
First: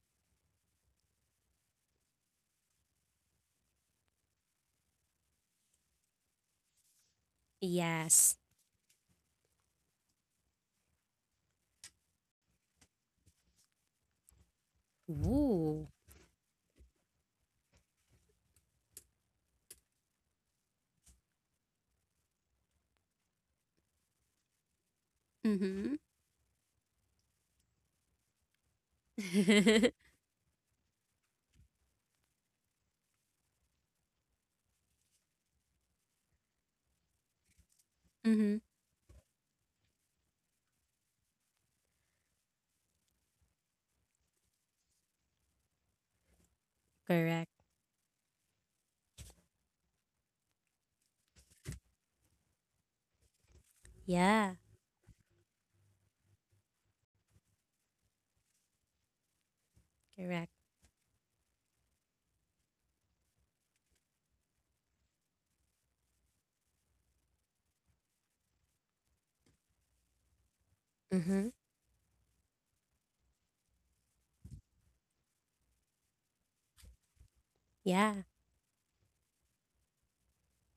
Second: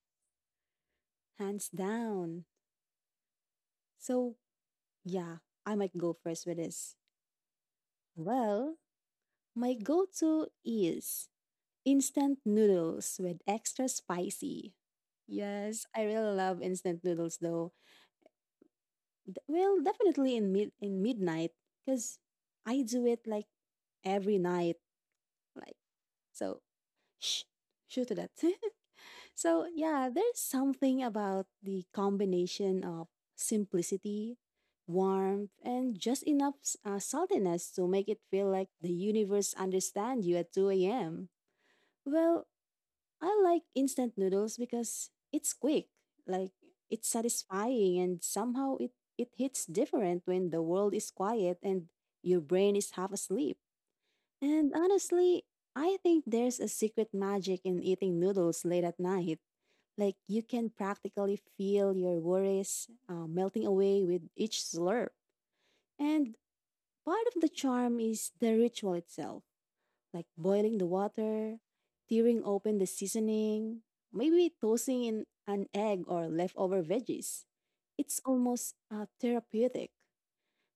hands down. So, yeah, I might go first with this. Yes. Well, my go to is instant noodles with extra spicy. Ooh. Yes, I really love instant noodles though. Well, definitely in midnight because I do it like every night. Like Mm-hmm. so, shh, shoot to that. so yeah, there's something about the combination of simplicity, warmth, and just enough saltiness to make it feel Mm-hmm. like the universe understands you at 2 a.m. Well, I like instant noodles because it's quick, like it's Correct. satisfying, and somehow it hits different when the world is quiet and your brain is half asleep. Yeah. And honestly, I think there's a secret magic in eating noodles late at night. Like you Correct. can practically feel your worries melting away with each slurp. And part of the charm is the ritual itself, like boiling the Mm-hmm. water, tearing open the seasoning, maybe tossing in an egg or leftover veggies. It's Yeah. almost therapeutic.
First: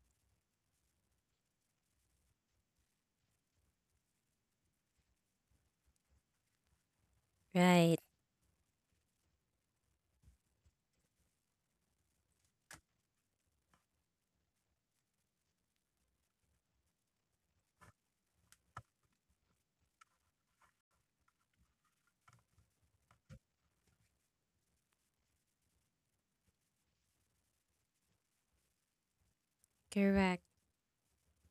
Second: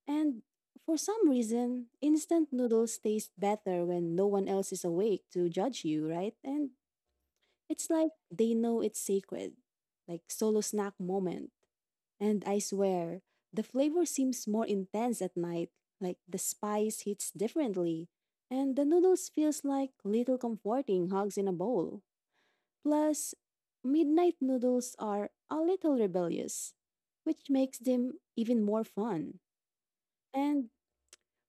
And for some reason, instant noodles taste better when no one else is awake to judge you, right? And it's Right. like they know it's sacred, like solo snack moment. And I swear, the flavor seems more intense at night, like the spice hits differently. And the noodles feels like little comforting hugs in a bowl. Plus, midnight noodles are a little rebellious, which makes them even more fun. Correct. And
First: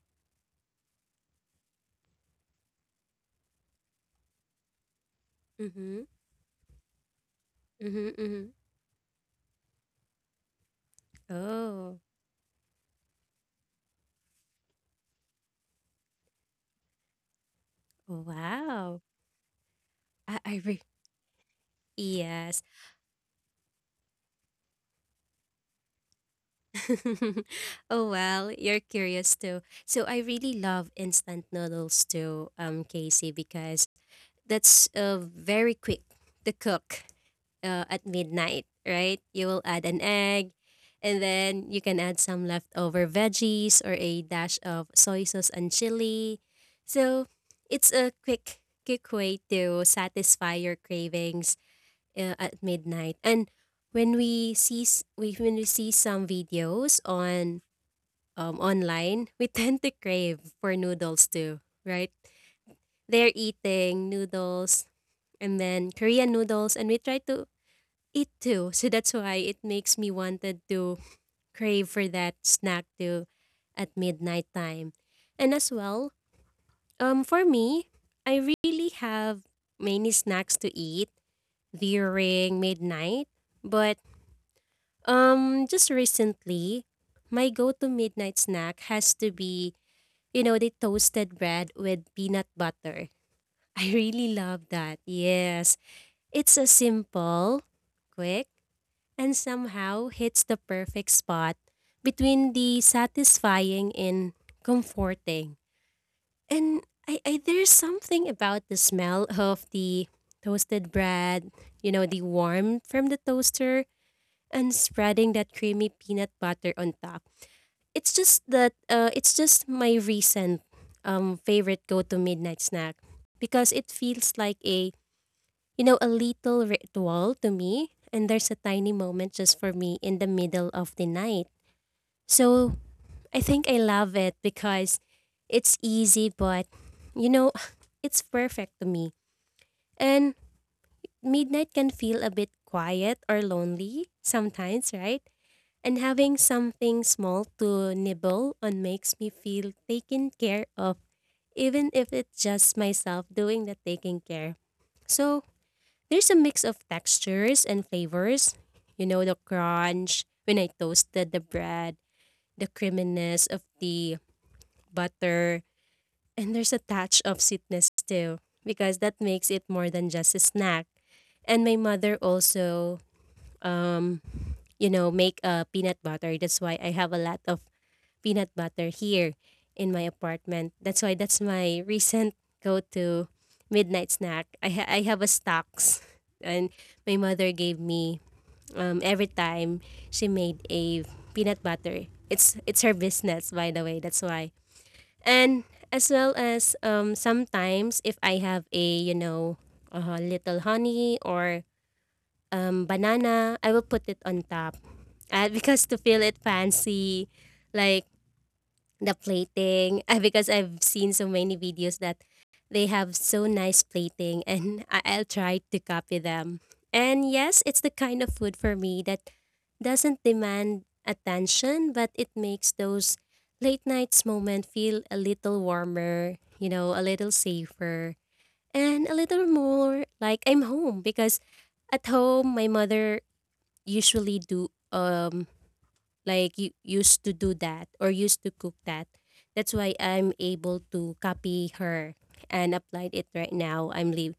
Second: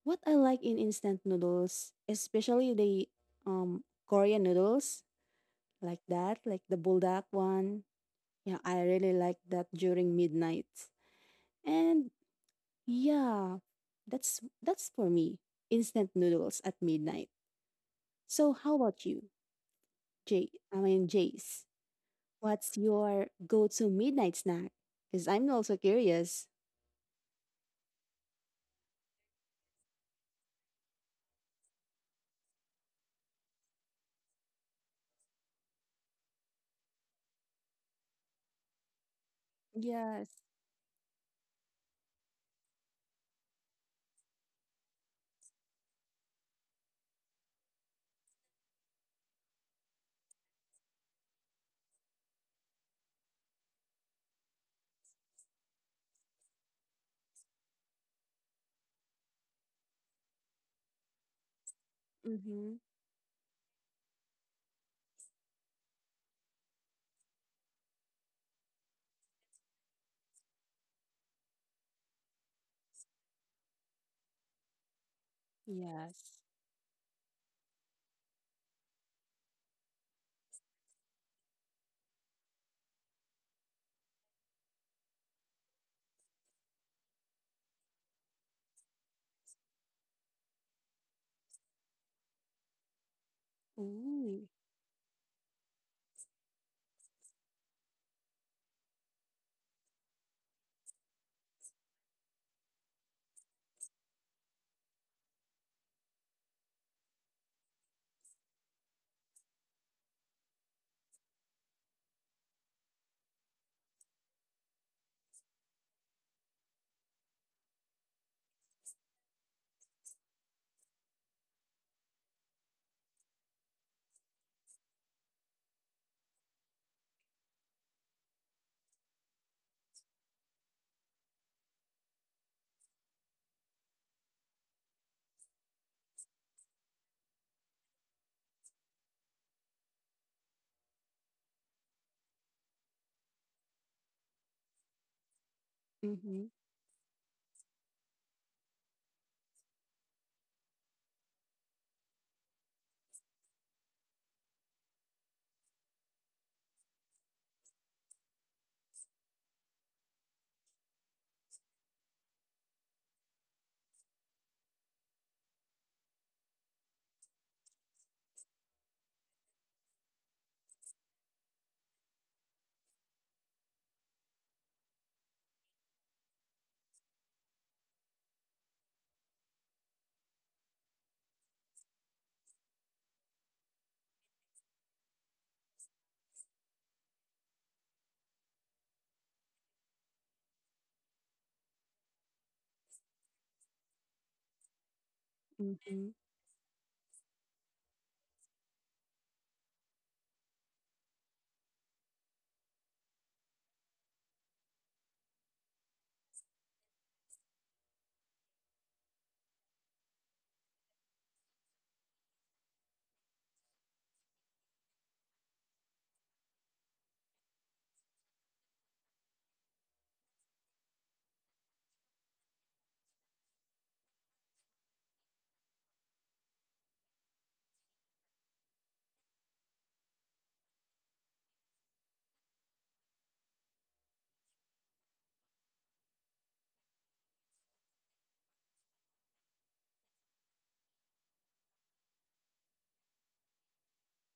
what I like in instant noodles, especially the Korean noodles Mm-hmm. like that, like the buldak one. Mm-hmm. Mm-hmm. Yeah, I really like that during midnight. Oh. And yeah, that's for me. Instant noodles at midnight. So how Wow. about you, I, Jay? I I re- mean Jace. yes. What's your go-to midnight snack? Because I'm also curious. Oh well, you're curious too. So I really love instant noodles too, Casey, because that's very quick to cook, at midnight, right? You will add an Yes. egg and then you can add some leftover veggies or a dash of soy sauce and chili. So it's a quick way to satisfy your cravings, at midnight. And when we see some videos on online, we tend to crave for noodles too, right? Mm-hmm. They're eating noodles and then Korean noodles, and we tried to eat too. So that's why it makes me wanted to crave for that snack too at midnight time. And as well, Yes. For me, I really have many snacks to eat during midnight, but just recently, my go-to midnight snack has to be, the toasted bread with peanut butter. I really Ooh. love that. Yes. It's a simple, quick and somehow hits the perfect spot between the satisfying and comforting. And I there's something about the smell of the toasted bread, the warmth from the toaster and spreading that creamy peanut butter on top. It's just my recent favorite go to midnight snack because it feels like a little ritual to me, and there's a tiny moment just for me in the middle of the night. So I think I love it because it's easy, but you know, it's perfect to me. And midnight can feel a bit quiet or lonely sometimes, right? And having Mm-hmm. something small to nibble on makes me feel taken care of, even if it's just myself doing the taking care. So there's a mix of textures and flavors. You know, the crunch when I toasted the bread, the creaminess of the butter, and there's a touch of sweetness too, because that makes it more than just a snack. And my mother also, um, make a peanut butter. That's why I have a lot of peanut butter here in my apartment. That's why that's my recent go-to midnight snack. I have a stocks, and my mother gave me, every time she made a peanut butter. It's her business, by the way. That's why. And as Mm-hmm. well as, sometimes if I have a a little honey or, banana, I will put it on top, because to feel it fancy, like the plating, because I've seen so many videos that they have so nice plating, and I'll try to copy them. And yes, it's the kind of food for me that doesn't demand attention, but it makes those late nights moment feel a little warmer, a little safer and a little more like I'm home because at home my mother usually do like you used to do that or used to cook that. That's why I'm able to copy her and applied it right now. I'm leave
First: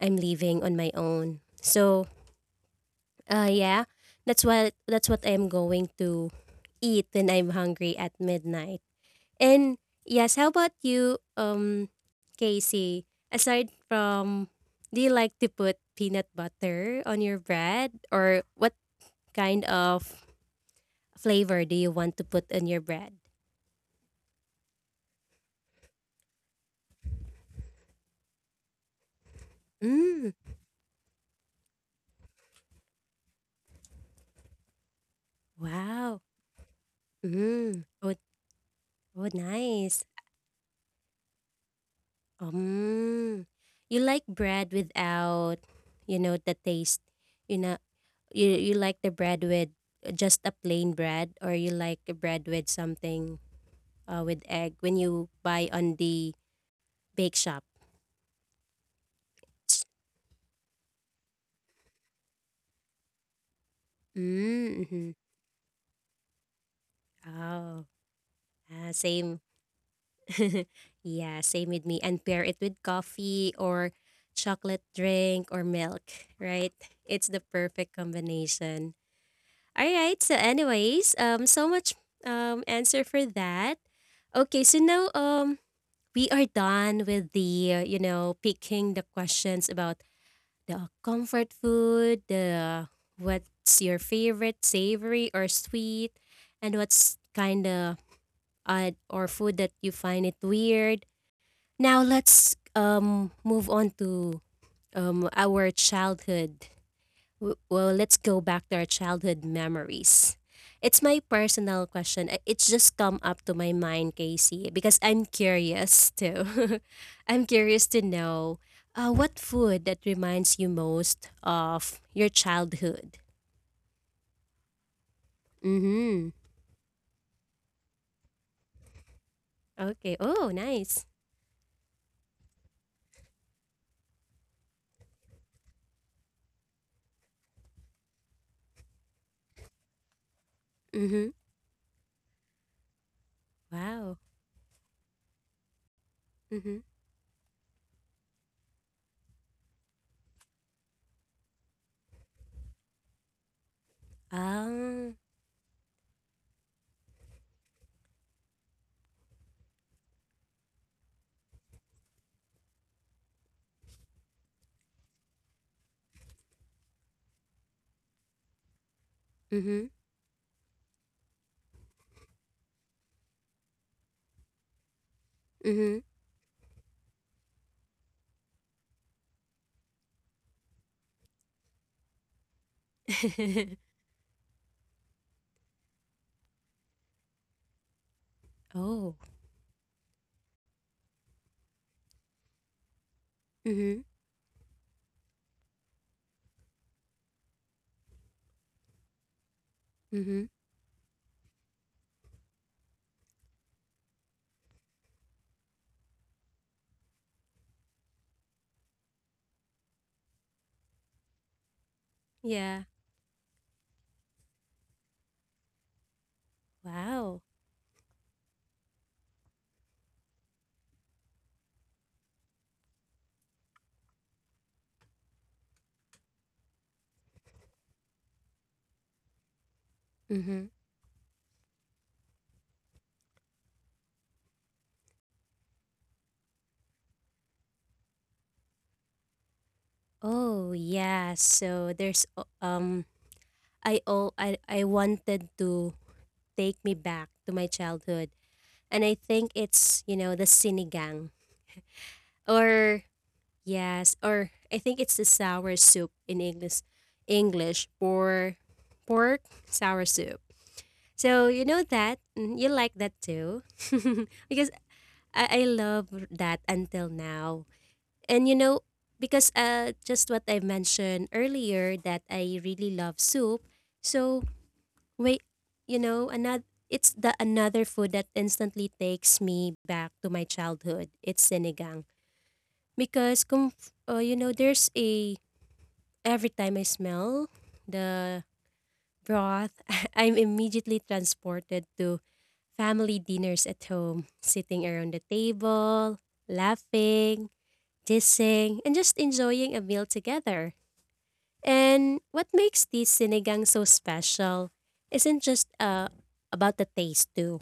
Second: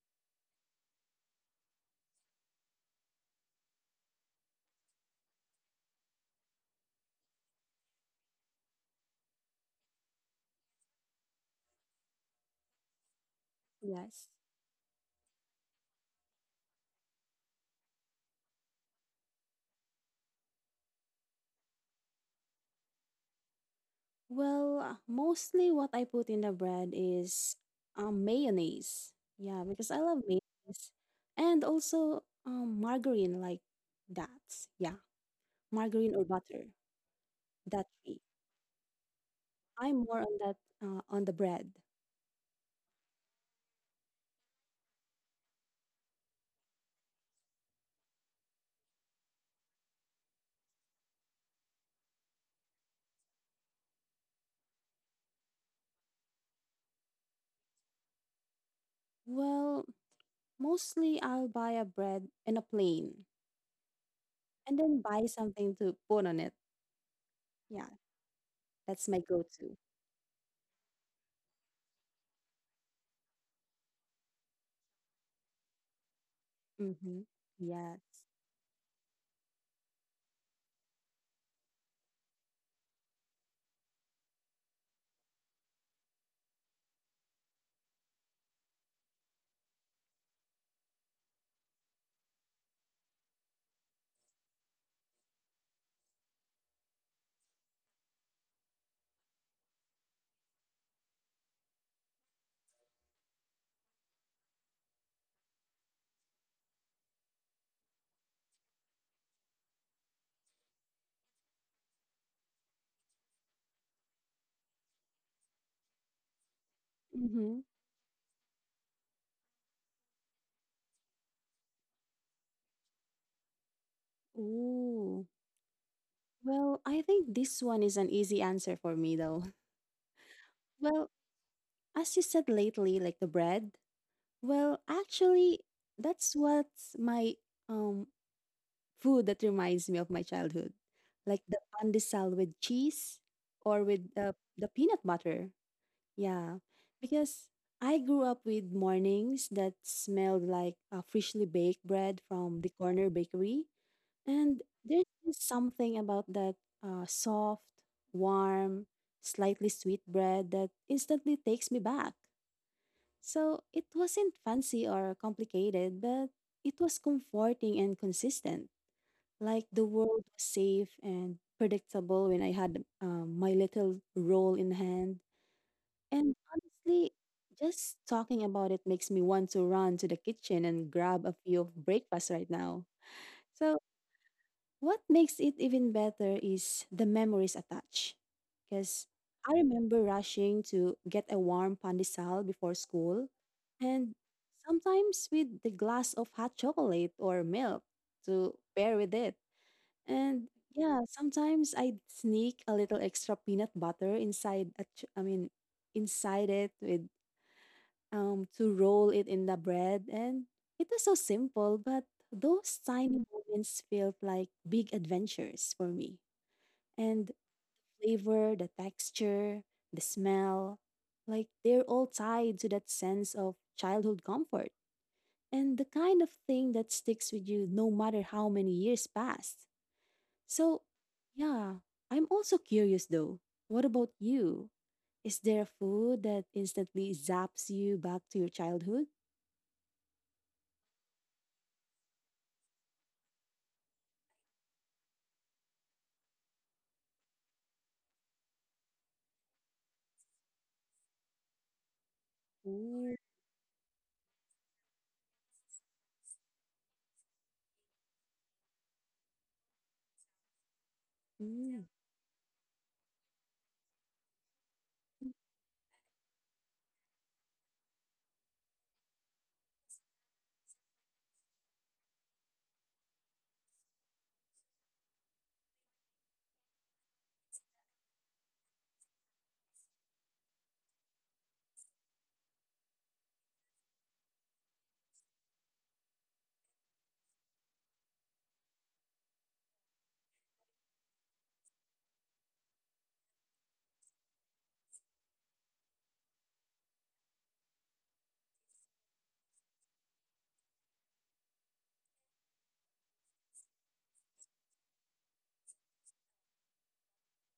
I'm leaving on my own. So yeah, that's what I'm going to eat when I'm hungry at midnight. And yes, how about you, Casey? Aside Yes. from do you like to put peanut butter on your bread or what kind of flavor do you want to put on your bread? Well, mostly what I put in the bread is mayonnaise. Yeah, because I love Mm, mayonnaise. And also margarine like that. Yeah, margarine wow. or butter. Mm, That oh, three. oh, I'm nice. more on that on the bread. Um, you like bread without, the taste. You know, you like the bread with just a plain bread, or you like a bread with something, with egg when you buy on the bake shop. Well, mostly I'll buy a bread and a plain and Mm, then hmm. buy something to put on it. Oh, Yeah, ah, that's my same. go-to. Yeah, same with me. And pair it with coffee or chocolate drink or milk, right? Mm-hmm. It's the perfect Yeah. combination. All right. So, anyways, so much answer for that. Okay. So now we are done with the picking the questions about the comfort food, the what's your favorite savory or sweet, and what's kind of odd or food that you find it weird. Now let's, move on to, our childhood. Well, let's go back to our childhood memories. It's my personal question. It's just come up to my mind, Casey, because I'm curious too. I'm Mm-hmm. curious to know, what food that reminds you most of your childhood. Ooh. Mm-hmm. Well, I think this one is an easy answer for me though. Okay. Oh, nice. Well, as you said lately, like the bread. Well, actually, that's what's my um food that reminds me of my childhood, Mm-hmm. like the pandesal with cheese or with Wow. The peanut butter. Yeah, Mm-hmm. because I grew up with mornings that smelled like freshly baked bread from the corner bakery, and there's Ah. just something about that soft, warm, slightly sweet bread that instantly takes me back. So it wasn't fancy or complicated, but it was comforting and consistent. Like the Mm-hmm. world was safe and predictable when I had my little roll in hand. Mm-hmm. And honestly, just talking about it makes me want to run to the kitchen and grab a few of breakfast right now. So what makes it even better is the memories attached. Because Oh. I remember rushing to get a warm pandesal before school, Mm-hmm. and sometimes with the glass of hot chocolate or milk to pair with it. Mm-hmm. And yeah, sometimes I'd sneak a little extra peanut butter inside, I mean, inside it with to roll it in the bread. And it was so simple, but those Yeah. tiny moments felt like big adventures for me. And Wow. flavor, the texture, the smell, like they're all tied to that sense of childhood comfort and the kind of thing that sticks with you no matter how many years pass. Mm-hmm. So, yeah, I'm also curious though. What about you? Is there a food that instantly zaps you back to your childhood? Oh yeah. So there's o- I oh I wanted to take me back to my childhood, and I think it's the sinigang or yes or I think it's the sour soup in English or pork sour soup. So you know Mm, that, you like that too. Because I love that until now. And because just what I mentioned earlier that I really love soup. So wait, another it's the another food that instantly takes me back to my childhood. It's sinigang because there's a every time I smell the broth, I'm immediately transported to family dinners at home, sitting around the table, laughing, kissing, and just enjoying a meal together. And what makes this sinigang so special isn't just, about the taste too.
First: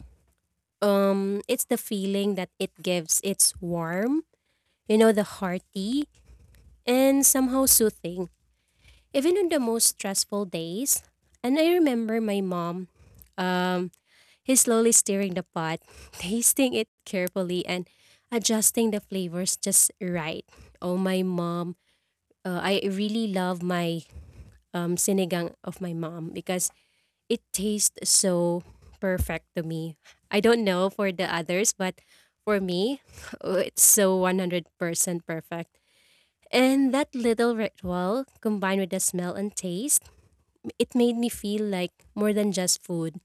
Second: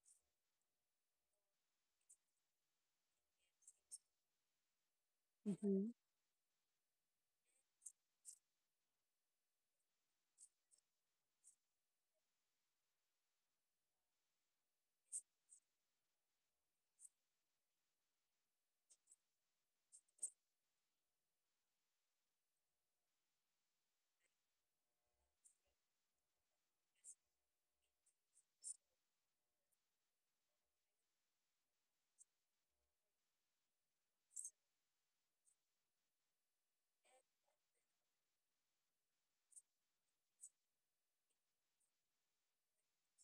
It's the feeling that it gives. It's warm, you know, the mhm, hearty, and somehow soothing, even on the most stressful days. And I remember my mom, um, he's slowly stirring the pot, tasting it carefully, and adjusting the flavors just right. Oh, my mom. I really love my sinigang of my mom because it tastes so perfect to me. I don't know for the others, but for me, oh, it's so 100% perfect. And that little ritual combined with the smell and taste, it made me feel like more than just food.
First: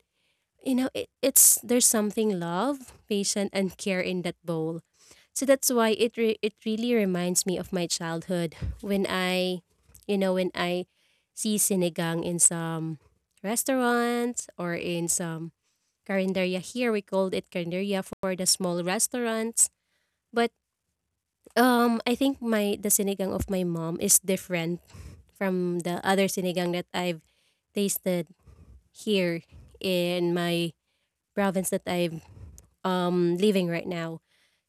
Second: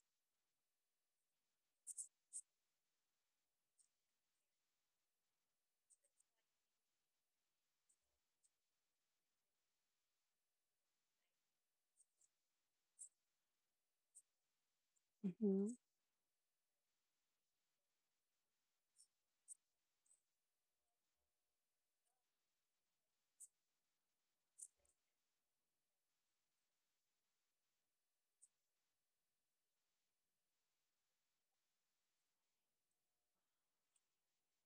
It's there's something love, patience, and care in that bowl. So that's why it really reminds me of my childhood. When I, you know, when I see sinigang in some restaurants or in some mhm. carinderia, here we called it carinderia for the small restaurants. But I think my the sinigang of my mom is different from the other sinigang that I've tasted here in my province that I've living right now.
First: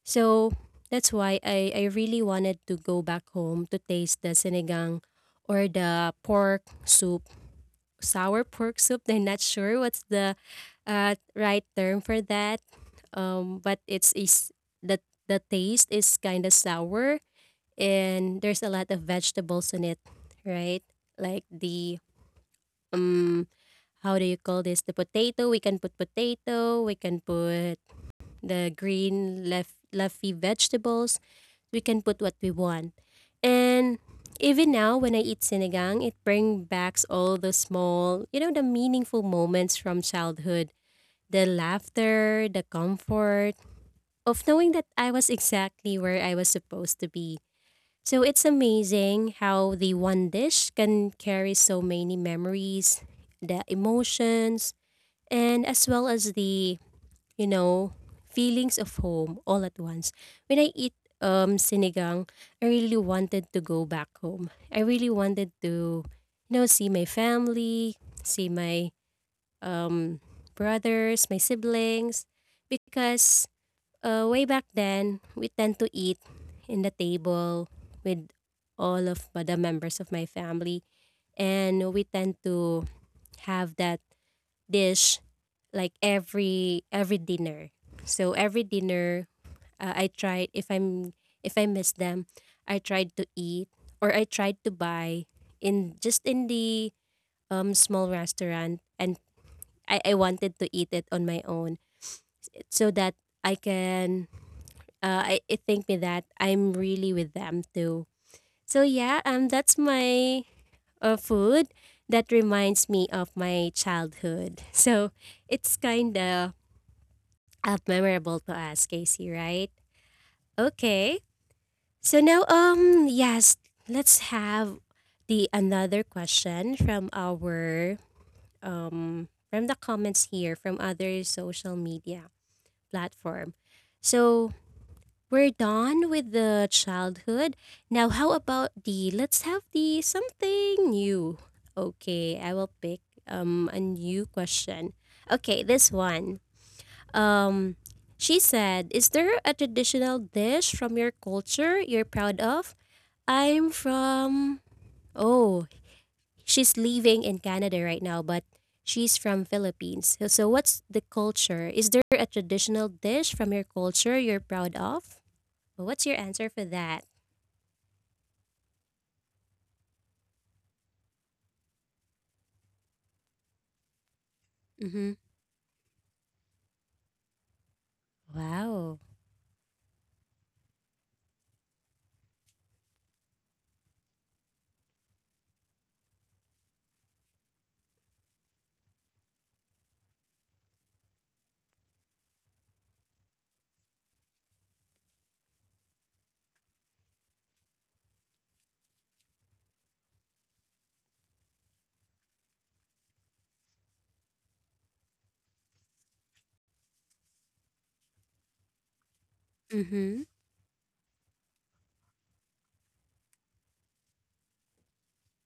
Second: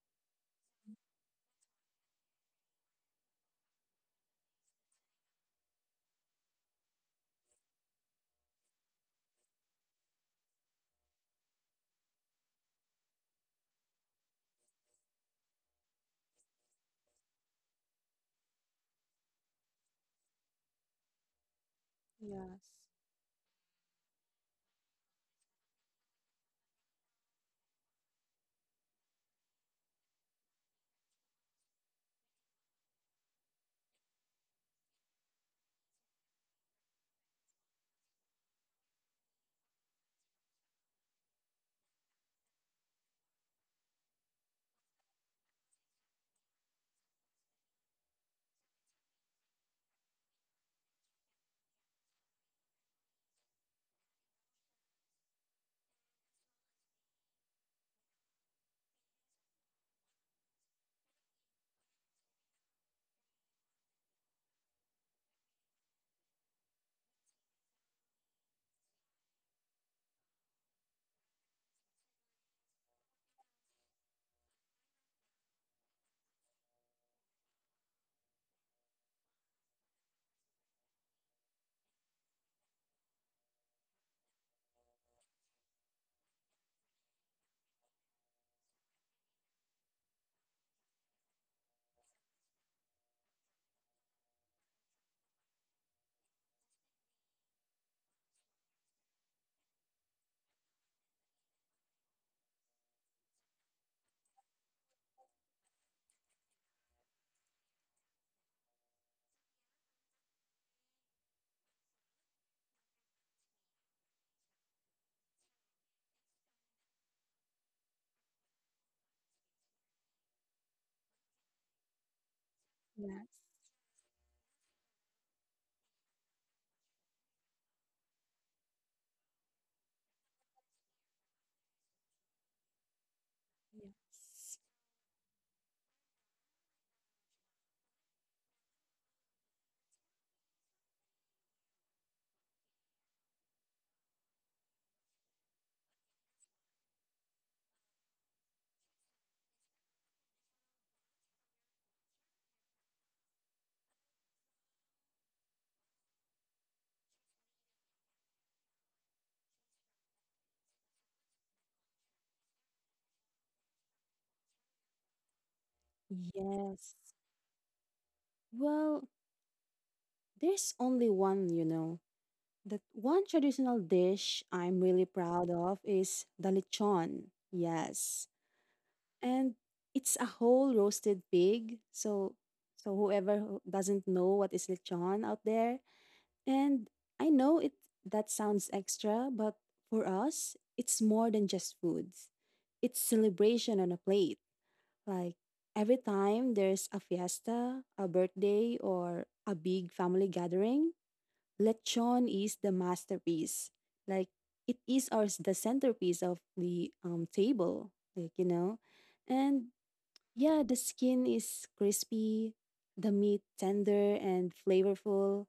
So that's why I really wanted to go back home to taste the sinigang, or the pork soup, sour pork soup. I'm not sure what's the right term for that. But it's is the the taste is kind of sour, and there's a lot of vegetables in it, right? Like the Yes. um, how do you call this? The potato. We can put potato. We can put the green leafy vegetables. We can put what we want. And even now, when I eat sinigang, it brings back all the small, you know, the meaningful moments from childhood. The laughter, the comfort of knowing that I was exactly where I was supposed to be. So it's amazing how the one dish can carry so many memories, the emotions, and as well as the, you know, feelings of home all at once. When I eat sinigang, I really wanted to go back home. I really wanted to, you know, see my family, see my um brothers, my siblings, because way back then we tend to eat in the table with all of the members of my family, and we tend to have that dish like every dinner. So every dinner, I tried if I'm if I miss them, I tried to eat or I tried to buy in just in the small restaurant. And I wanted to eat it on my own so that I can it think me that I'm really with them too. So yeah, that's my food that reminds me of my childhood. So it's kind of memorable to us, Casey, right? Okay. So now, Yes, yes, let's have the another question from our from the comments here from other social media platform. So yes, we're done with the childhood. Now, how about the let's have the something new? Okay, I will pick a new question. Okay, this one. Um, she said, is there a traditional dish from your culture you're proud of? I'm from oh, she's living in Canada right now, but she's from Philippines. So, so what's the culture? Is there a traditional dish from your culture you're proud of? Well, what's your answer for yes. that? Well, there's only one, you know. That one traditional dish I'm really Mm-hmm. proud of is the lechon. Yes. Wow. And it's a whole roasted pig. So so whoever who doesn't know what is lechon out there, and I know it that sounds extra, but for us, it's more than just foods. It's celebration on a plate. Like every time there's a fiesta, a birthday, or a big family gathering, lechon is the masterpiece. Like it is our the centerpiece of the table. Like you know, and Mm-hmm. yeah, the skin is crispy, the meat tender and flavorful,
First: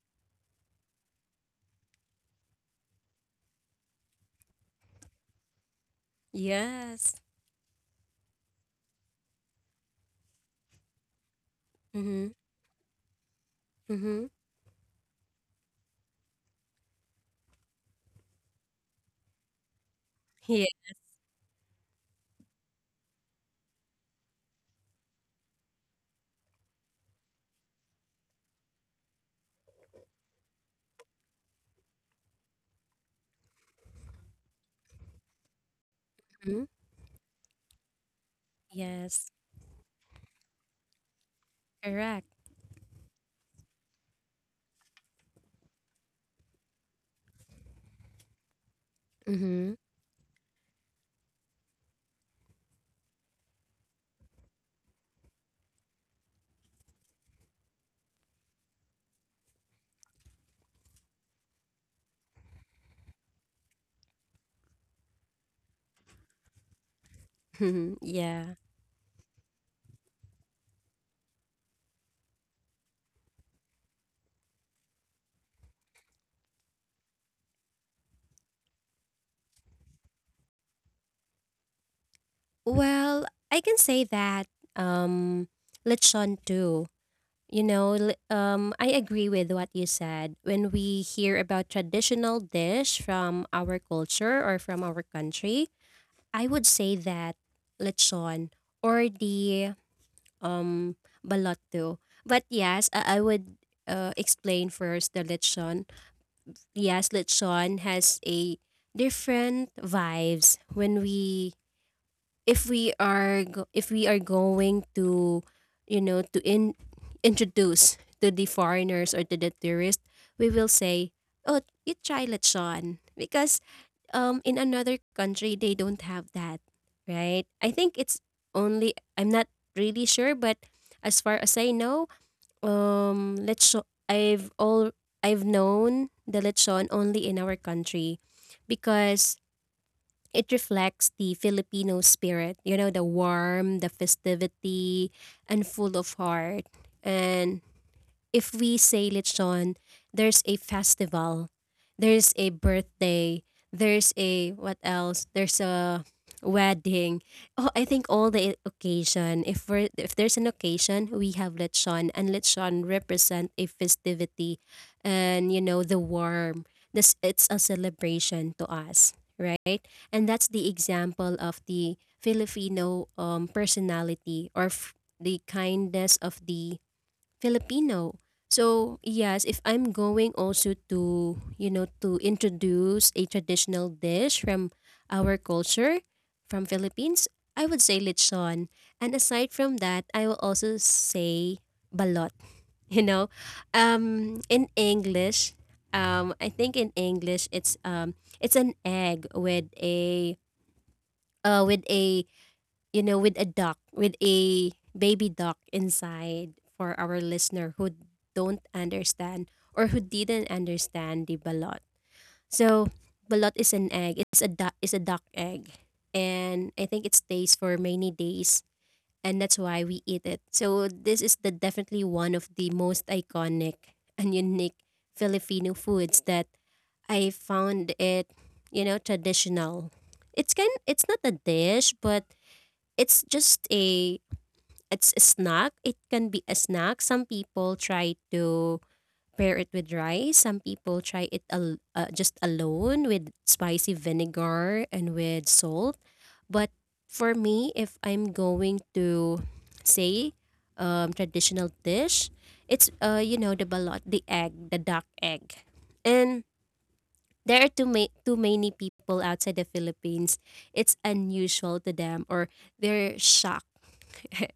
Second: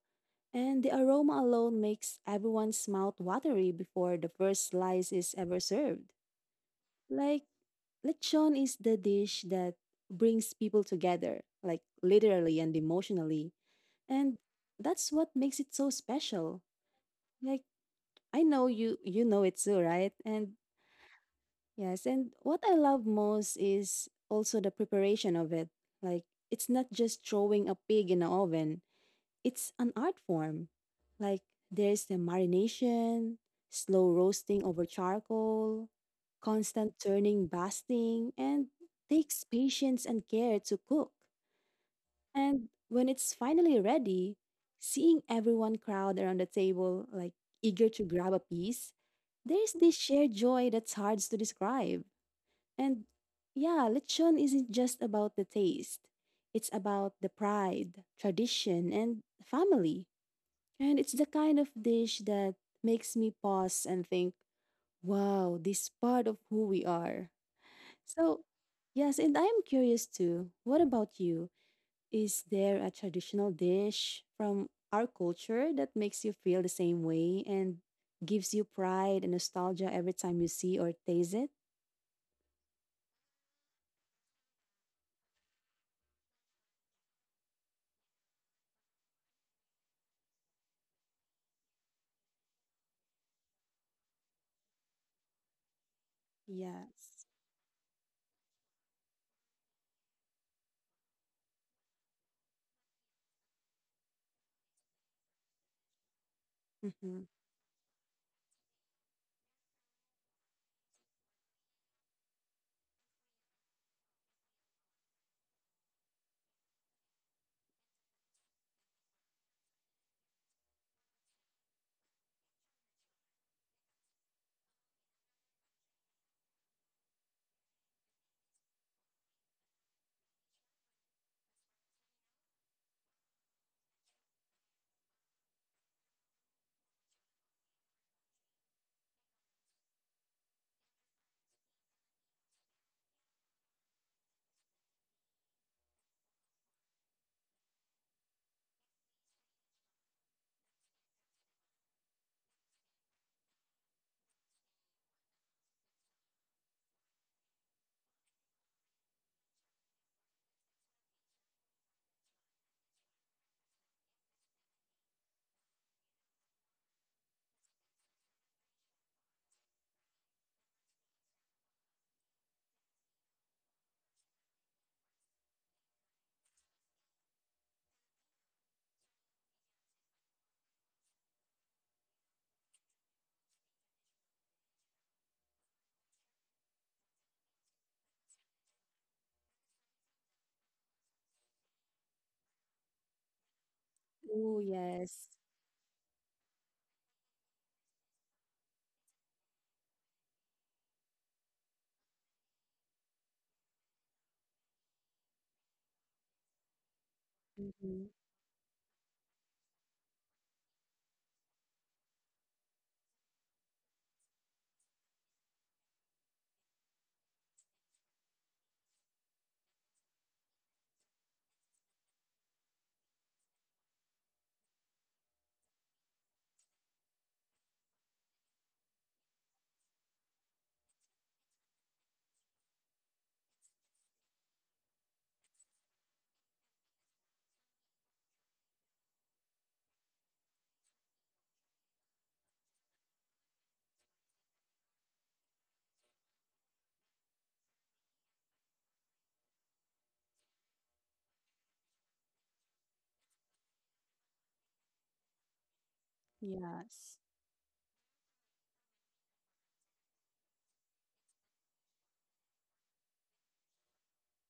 and the aroma alone makes everyone's mouth watery before the first slice is ever served. Yes. Like lechon is the dish that brings people together, like Mm-hmm. literally and emotionally. Mm-hmm. And that's what makes it so special. Like I know you know it too, right? And Yeah. yes, and what I love most is also the preparation of it. Like it's not just throwing a pig in an oven. It's an art form. Like there's the marination, slow roasting over charcoal, Mhm. constant turning, basting, and Yes. takes patience and care to cook. Correct. And when it's finally ready, seeing everyone crowd around the table, like eager to grab a piece, Mm-hmm. there's this shared joy that's hard to describe. And yeah, lechon isn't just about the taste. It's about the pride, tradition, and family. And it's the kind of dish that makes me pause and think, wow, this part of who we are. So, yeah. yes, and I'm curious too. What about you? Is there a traditional dish from our culture that makes you feel the same way and gives you pride and nostalgia every time you see or taste it? Well, I can say that um lechon too. You know, I agree with what you said. When we hear about traditional dish from our culture or from our country, I would say Yes. that lechon, or the um balot too. But yes, I would explain first the lechon. Yes, Mm-hmm. lechon has a different vibes when we if we are if we are going to, you know, to in introduce to the foreigners or to the tourist, we will say oh you try lechon because in another country they don't have that, right? I think it's only, I'm not really sure, but as far as I know, lechon, i've all I've known the lechon only in our country, because it reflects the Filipino spirit, you know, the warm, the festivity, and full of heart. And if we say lechon, there's a festival, there's a birthday, there's a what else? There's a wedding. Oh, I think all the occasion. If we are if there's an occasion, we have lechon, and lechon represent a festivity, and you know the warm. This it's a celebration to us, right? And that's the example of the Filipino personality or the kindness of the Filipino. So, yes, if I'm going also to, you know, to introduce a traditional dish from our culture, from Philippines, I would say lechon. And aside from that, I will also say balot, you know. Oh, In yes. English, I think in English it's an egg with a with a, you know, with a duck, with a baby duck inside, for our listener who Mm-hmm. don't understand or who didn't understand the balot. So, balot is an egg. It's a duck. It's a duck egg, and I think it stays for many days, and that's why we eat it. So, this is the definitely one of the most iconic and unique Filipino foods that I found it, you know, traditional. It's kind. It's not a dish, but it's just a it's a snack. It can be a snack. Some people try to pair it with rice. Some people try it just alone with spicy vinegar and with salt. But for me, if I'm going to say traditional dish, it's you know the balot, the egg, the duck egg, and Yes. there are too many people outside the Philippines. It's unusual to them, or they're shocked.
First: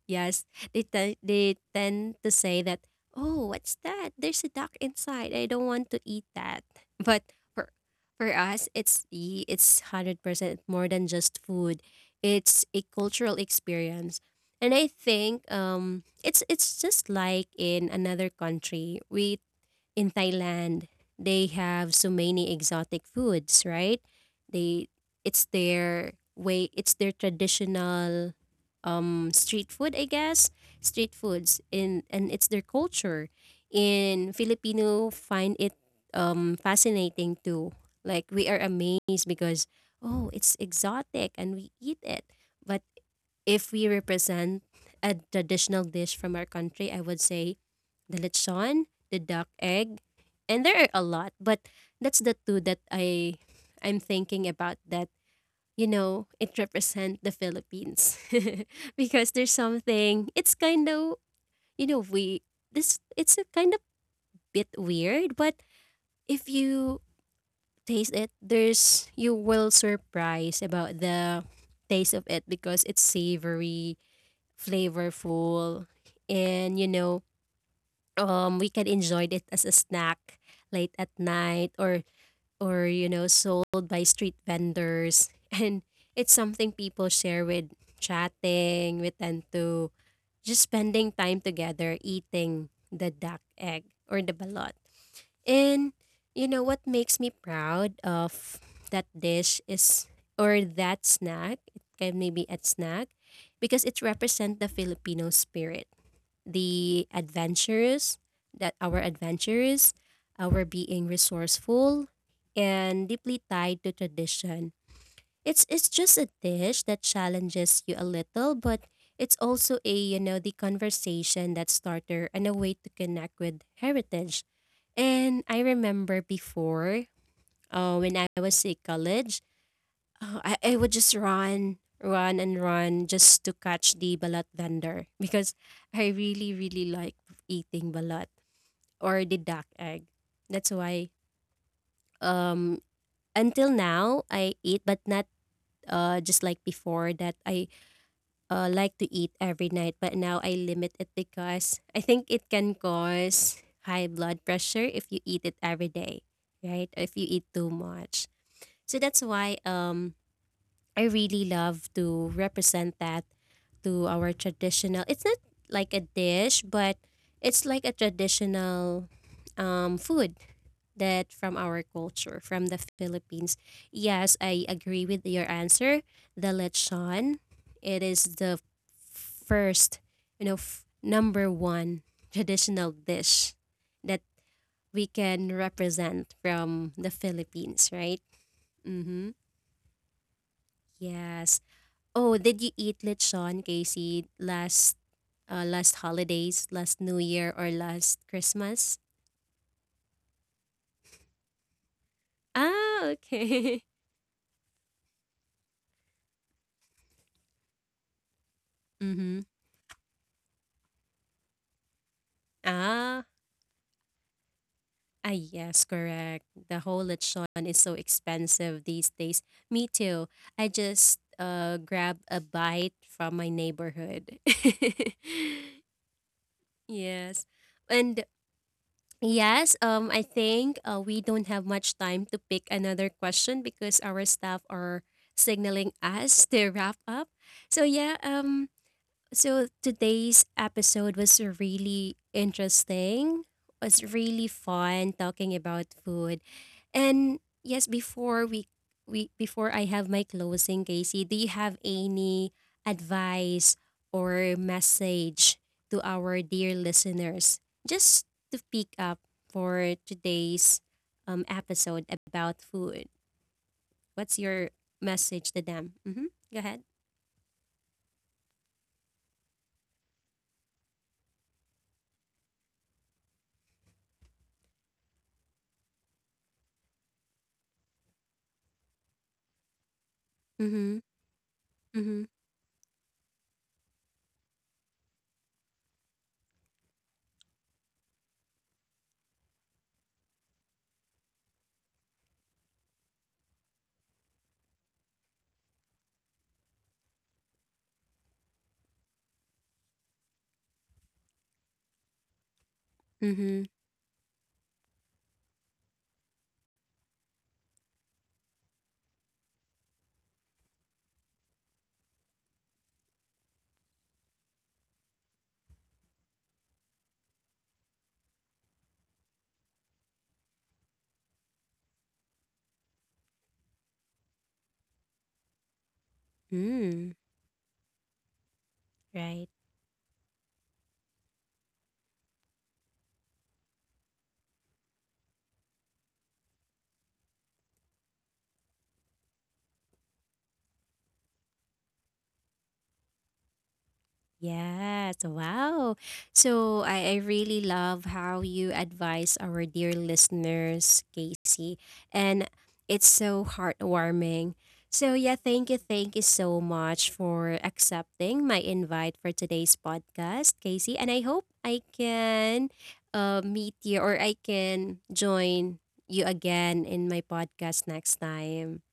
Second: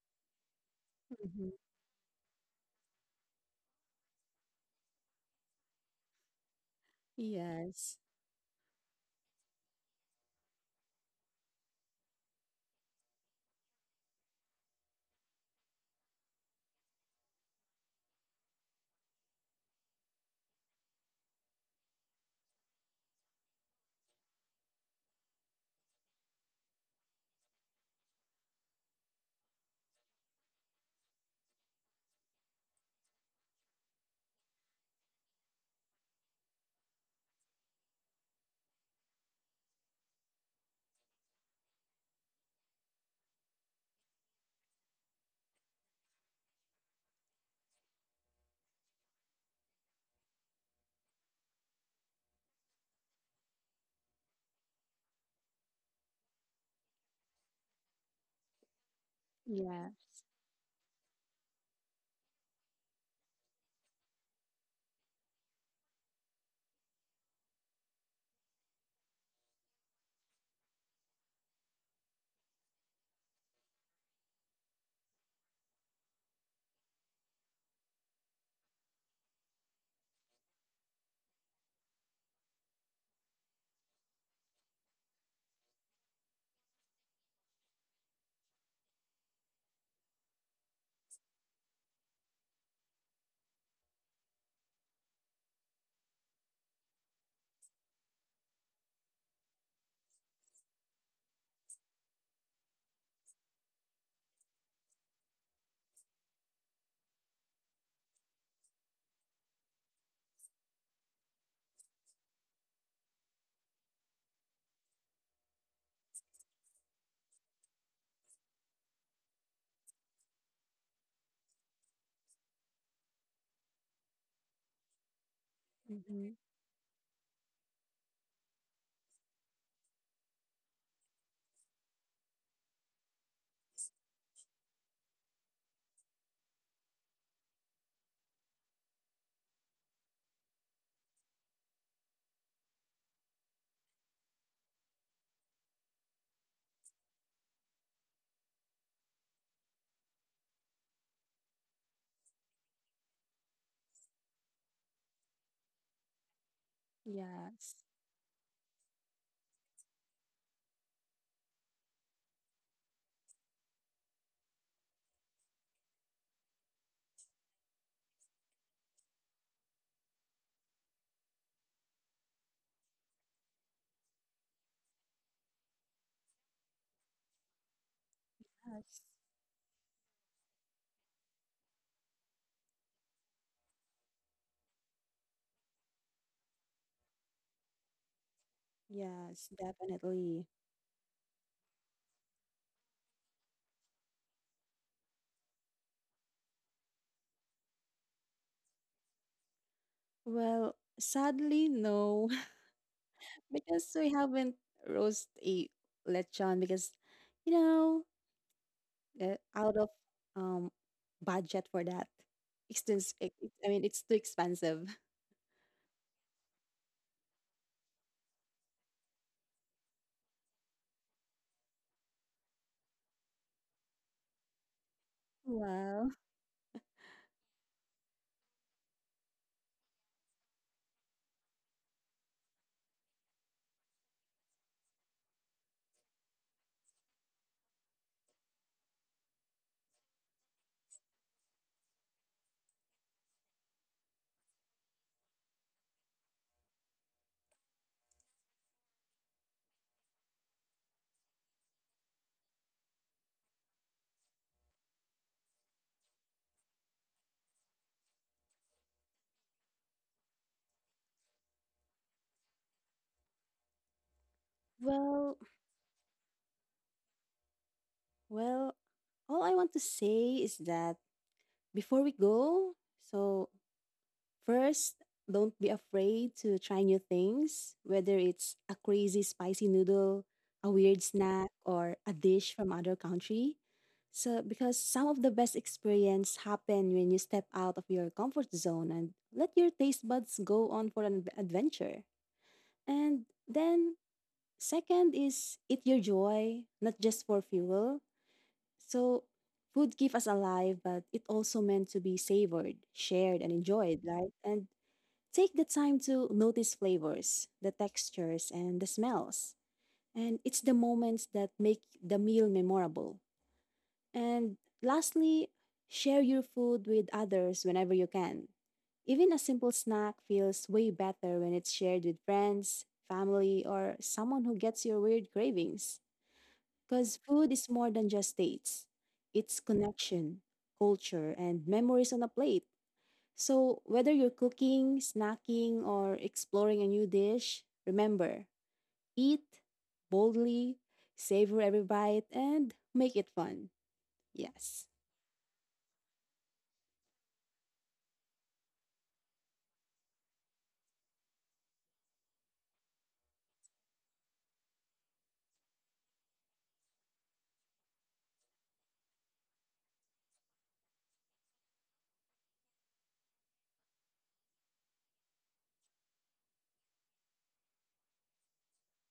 Yes, they Mm-hmm. they tend to say that, "Oh, what's that? There's a duck inside. I don't want to eat that." But Yes. for us, it's the it's 100% more than just food. It's a cultural experience. And I think it's just like in another country, we in Thailand, they have so many exotic foods, right? They it's their way, it's their traditional street food, I guess, street foods in and it's their culture. In Filipino find it fascinating too. Like we are amazed because oh, it's exotic and we eat it. But if we represent a traditional dish from our country, I would say the lechon, the duck egg, and there are a lot, but that's the two that I'm thinking about that, you know, it represent the Philippines. because there's Yes. something it's kind of, you know, we this it's a kind of bit weird, but if you taste it, there's you will surprise about the taste of it because it's savory, flavorful, and you know, we can enjoy it as a snack late at night or you know, sold by street vendors, and it's something people share with chatting. We tend to just spending time together eating the duck egg or the balot. And you know what makes me proud of that dish is or that snack, it can maybe a snack because it represents the Filipino spirit, the adventurous, that our adventurous, our being resourceful and deeply tied to tradition. It's just a dish that challenges you a little, but it's also a you know the conversation that starter and a way to connect with heritage. And I remember Mm-hmm. before, when I was in college, I would just run, run, and run just to catch the balat vendor because I really, really like eating balat or the duck egg. That's why um, until now I eat, but not just like before that I like to eat every night, but now I limit it because I think it can cause high blood pressure if you eat it every day, right? If you eat too Yes. much. So that's why I really love to represent that to our traditional. It's not like a dish, but it's like a traditional food that from our culture, from the Philippines. Yes, I agree with your answer. The lechon, it is the Yes. first, you know, number one traditional dish that we can represent from the Philippines, right? Mm-hmm. Yes, definitely. Yes. Oh, did you eat lechon, Casey, last last holidays, last New Year, or last Christmas? Well, sadly, no, Ah, okay. because we haven't roast a lechon because, you know, mm-hmm. out of um budget for that. It's too, Ah, it, I mean, it's too expensive. ah, yes, correct. The whole lechon is so expensive these days. Me too. I just grab a bite from my neighborhood. Wow. yes. And yes, I think we don't have much time to pick another question because our staff are signaling us to wrap up. So yeah, so today's episode was really interesting. Was really fun talking about food. And yes, before we before I have my closing, Casey, do you have any advice or message to our dear listeners just to pick up for today's episode about food? What's your Well, message to them? Mm-hmm. Go ahead. well, all I want to say is that before we go, so first, don't be afraid to try new things, whether it's a crazy spicy noodle, a weird Mm-hmm. snack, or a Mm-hmm. dish from other country. So because some of the best experience happen when you step out of your comfort zone and let your taste buds go on for an adventure. And then second is eat your joy, not just for fuel. So food keep us alive, but it also meant to be savored, shared, and Mm-hmm. enjoyed, right? And take the time to notice flavors, the textures, and the smells. And it's the moments that make the meal memorable. And lastly, share your food with others whenever you can. Even a simple snack feels way better when it's shared with friends, family, or someone who gets your weird cravings. Because Mm. food is more than just dates, it's Right. connection, culture, and memories on a plate. So, whether you're cooking, snacking, or exploring a new dish, remember eat boldly, savor every bite, and make it fun. Yes. Yes. Wow. So I really love how you advise our dear listeners, Casey. And it's so heartwarming. So yeah, thank you so much for accepting my invite for today's podcast, Casey. And I hope I can meet you or I can join you again in my podcast next time.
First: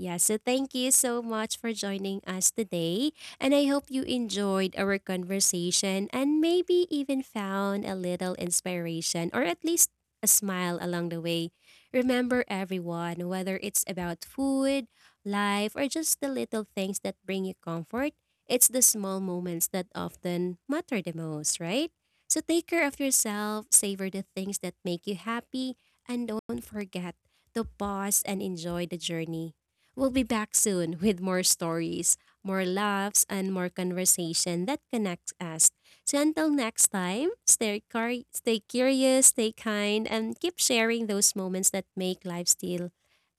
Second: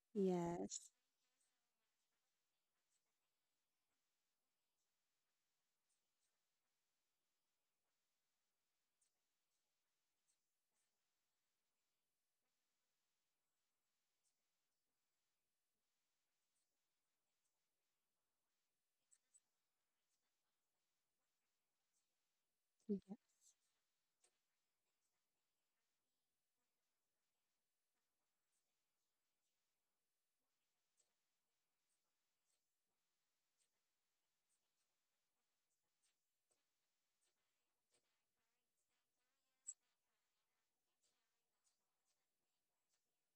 Yeah, so thank Yes. you so much for joining us today. And I hope you enjoyed our conversation and maybe even found a little inspiration or at least a smile along the way. Remember, everyone, whether it's about food, life, or just the little things that bring you comfort, it's the small moments that often matter the most, right? So take care Yeah. of yourself, savor the things that make you happy, and don't forget to pause and enjoy the journey. We'll be back soon with more stories, more laughs, and more conversation that connects us. So until next time, stay, stay curious, stay kind, and keep sharing those moments that make life still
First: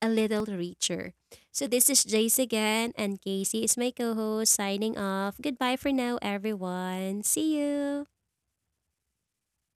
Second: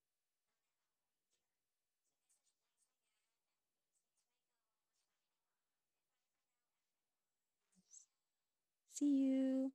a little richer. So this is Jace again, and Casey is my co-host signing off. Goodbye for now, everyone. See you. See you.